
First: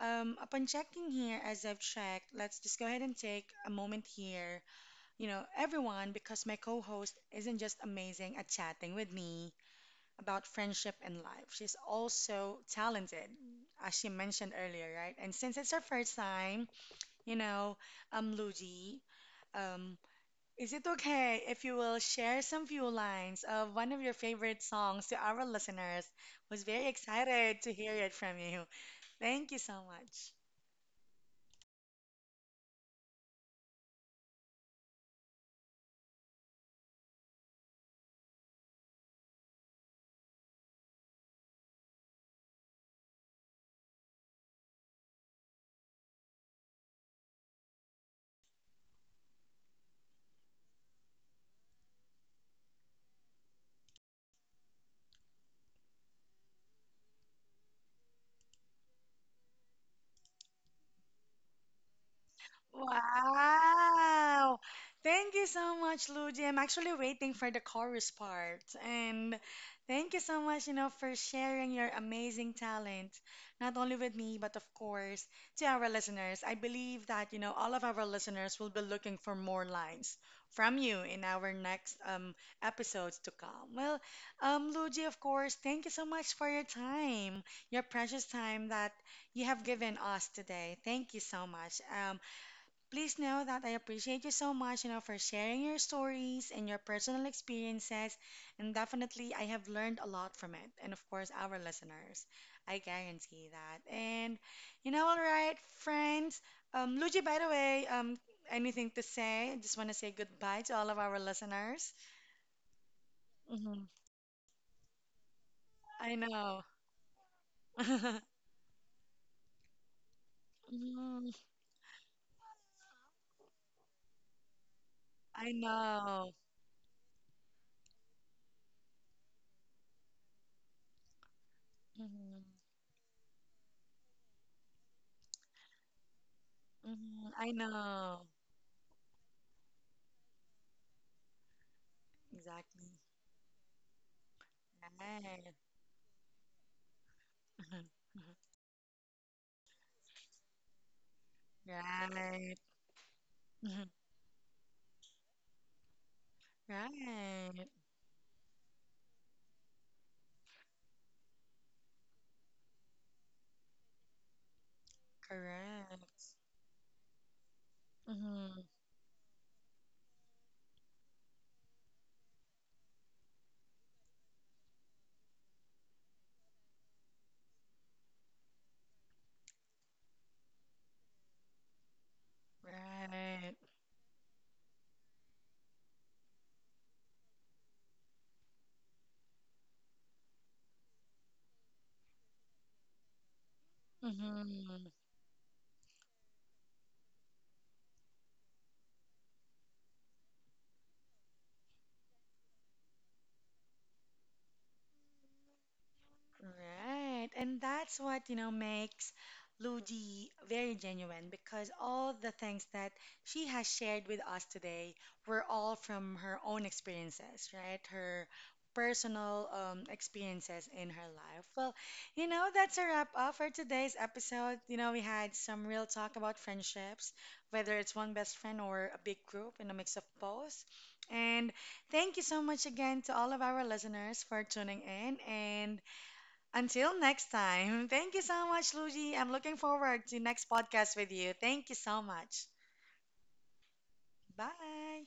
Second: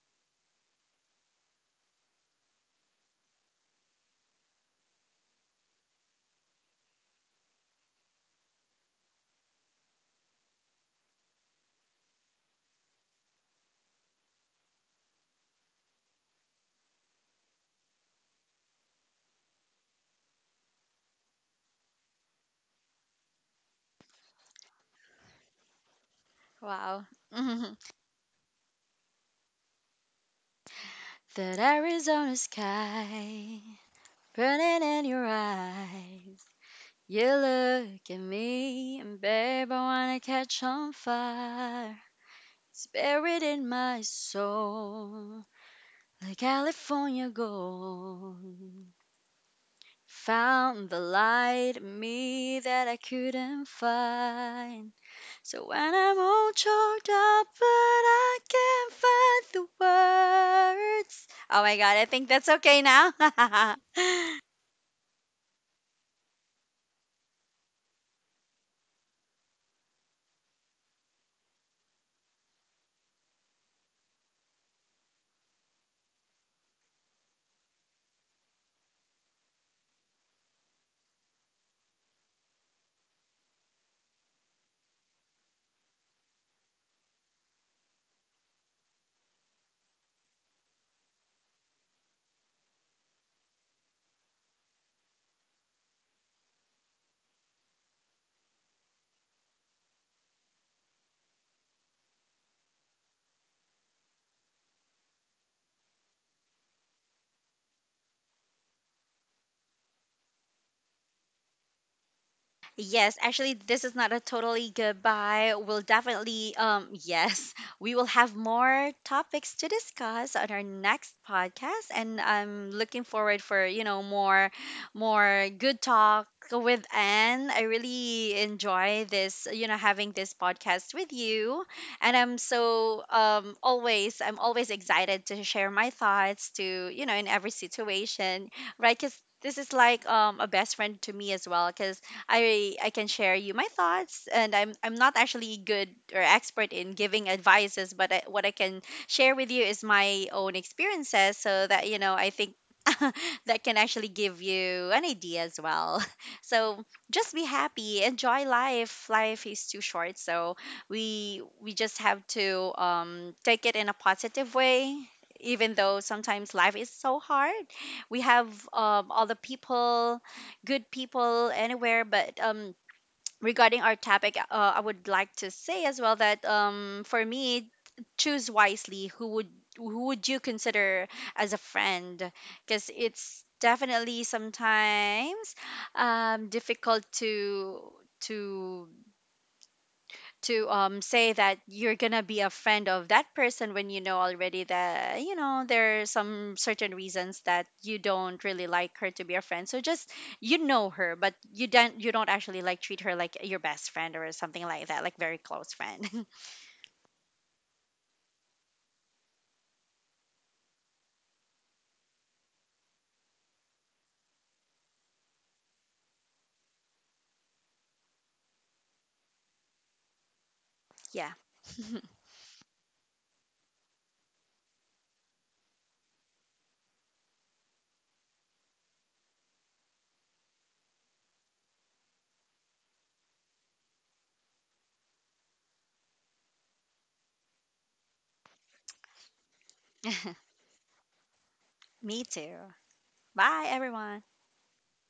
Speaker 1: upon checking here, as I've checked, let's just go ahead and take a moment here, you know, everyone, because my co-host isn't just amazing at chatting with me about friendship and life. She's also talented, as she mentioned earlier, right? And since it's her first time, you know, Luigi. Um, is it okay if you will share some few lines of one of your favorite songs to our listeners? Was very
Speaker 2: Wow.
Speaker 1: excited to
Speaker 2: Mhm.
Speaker 1: hear it from you. Thank you so much.
Speaker 2: That Arizona sky burning in your eyes. You look at me, and babe, I wanna catch on fire. It's buried in my soul, like California gold. Found the light in me that I couldn't find. So when I'm all choked up, but I can't find the words. Oh my god, I think that's okay now.
Speaker 1: Wow! Thank you so much, Luigi. I'm actually waiting for the chorus part. And thank you so much, you know, for sharing your amazing talent, not only with me, but of course, to our listeners. I believe that, you know, all of our listeners will be looking for more lines from you in our next episodes to come. Well, Luigi, of course, thank you so much for your time, your precious time that you have given us today. Thank you so much. Please know that I appreciate you so much, you know, for sharing your stories and your personal experiences. And definitely, I have learned a lot from it. And of course, our listeners. I guarantee that. And, you know, all right, friends. Luigi, by the way, anything to say? I just want to say goodbye to all of our listeners.
Speaker 2: Yes, actually, this
Speaker 1: Mhm.
Speaker 2: is not a totally goodbye. We'll
Speaker 1: I
Speaker 2: definitely,
Speaker 1: know.
Speaker 2: yes, we will have more topics to discuss on our next
Speaker 1: Mhm.
Speaker 2: podcast, and I'm looking forward for, you know, more, more
Speaker 1: I
Speaker 2: good talk
Speaker 1: know.
Speaker 2: with Anne. I really enjoy this, you know, having this podcast with you, and I'm
Speaker 1: Mhm.
Speaker 2: so always, I'm always excited to share my thoughts to, you know, in
Speaker 1: Mhm.
Speaker 2: every
Speaker 1: I know.
Speaker 2: situation, right? Because this is like a best friend to me as well, because I
Speaker 1: Exactly.
Speaker 2: can share you my thoughts, and I'm not
Speaker 1: Right.
Speaker 2: actually good or expert in giving advices, but what I can share with you is my own experiences, so that, you know, I think
Speaker 1: Right.
Speaker 2: that can
Speaker 1: Mhm.
Speaker 2: actually give you an idea as well. So just be
Speaker 1: Right.
Speaker 2: happy, enjoy life. Life is too short, so we just have to take it in a positive way. Even though
Speaker 1: Correct.
Speaker 2: sometimes life is so hard, we have
Speaker 1: Mhm.
Speaker 2: all the people, good people anywhere. But regarding our topic, I would like to say as well that for me, choose wisely. Who would you consider as a friend? Because it's
Speaker 1: Right.
Speaker 2: definitely sometimes difficult to to to say that you're gonna be a friend of that person, when you know already
Speaker 1: Mhm.
Speaker 2: that, you know, there are some certain reasons that you don't really like her to be a friend. So just you know her, but you don't actually like treat her like your best friend or something like that, like very close friend.
Speaker 1: Right. And that's what, you know, makes Luigi very genuine because all the things that she has shared with us today were all from her own experiences, right? Her personal experiences in her
Speaker 2: Yeah.
Speaker 1: life. Well, you know, that's a wrap up for today's episode. You know, we had some real talk about friendships, whether it's one best friend or a big group and a mix of both. And thank you so much again to all of our listeners for tuning in and until next time, thank you so much, Luigi. I'm looking forward to next podcast with you. Thank you so
Speaker 2: Me
Speaker 1: much.
Speaker 2: too. Bye everyone.
Speaker 1: Bye.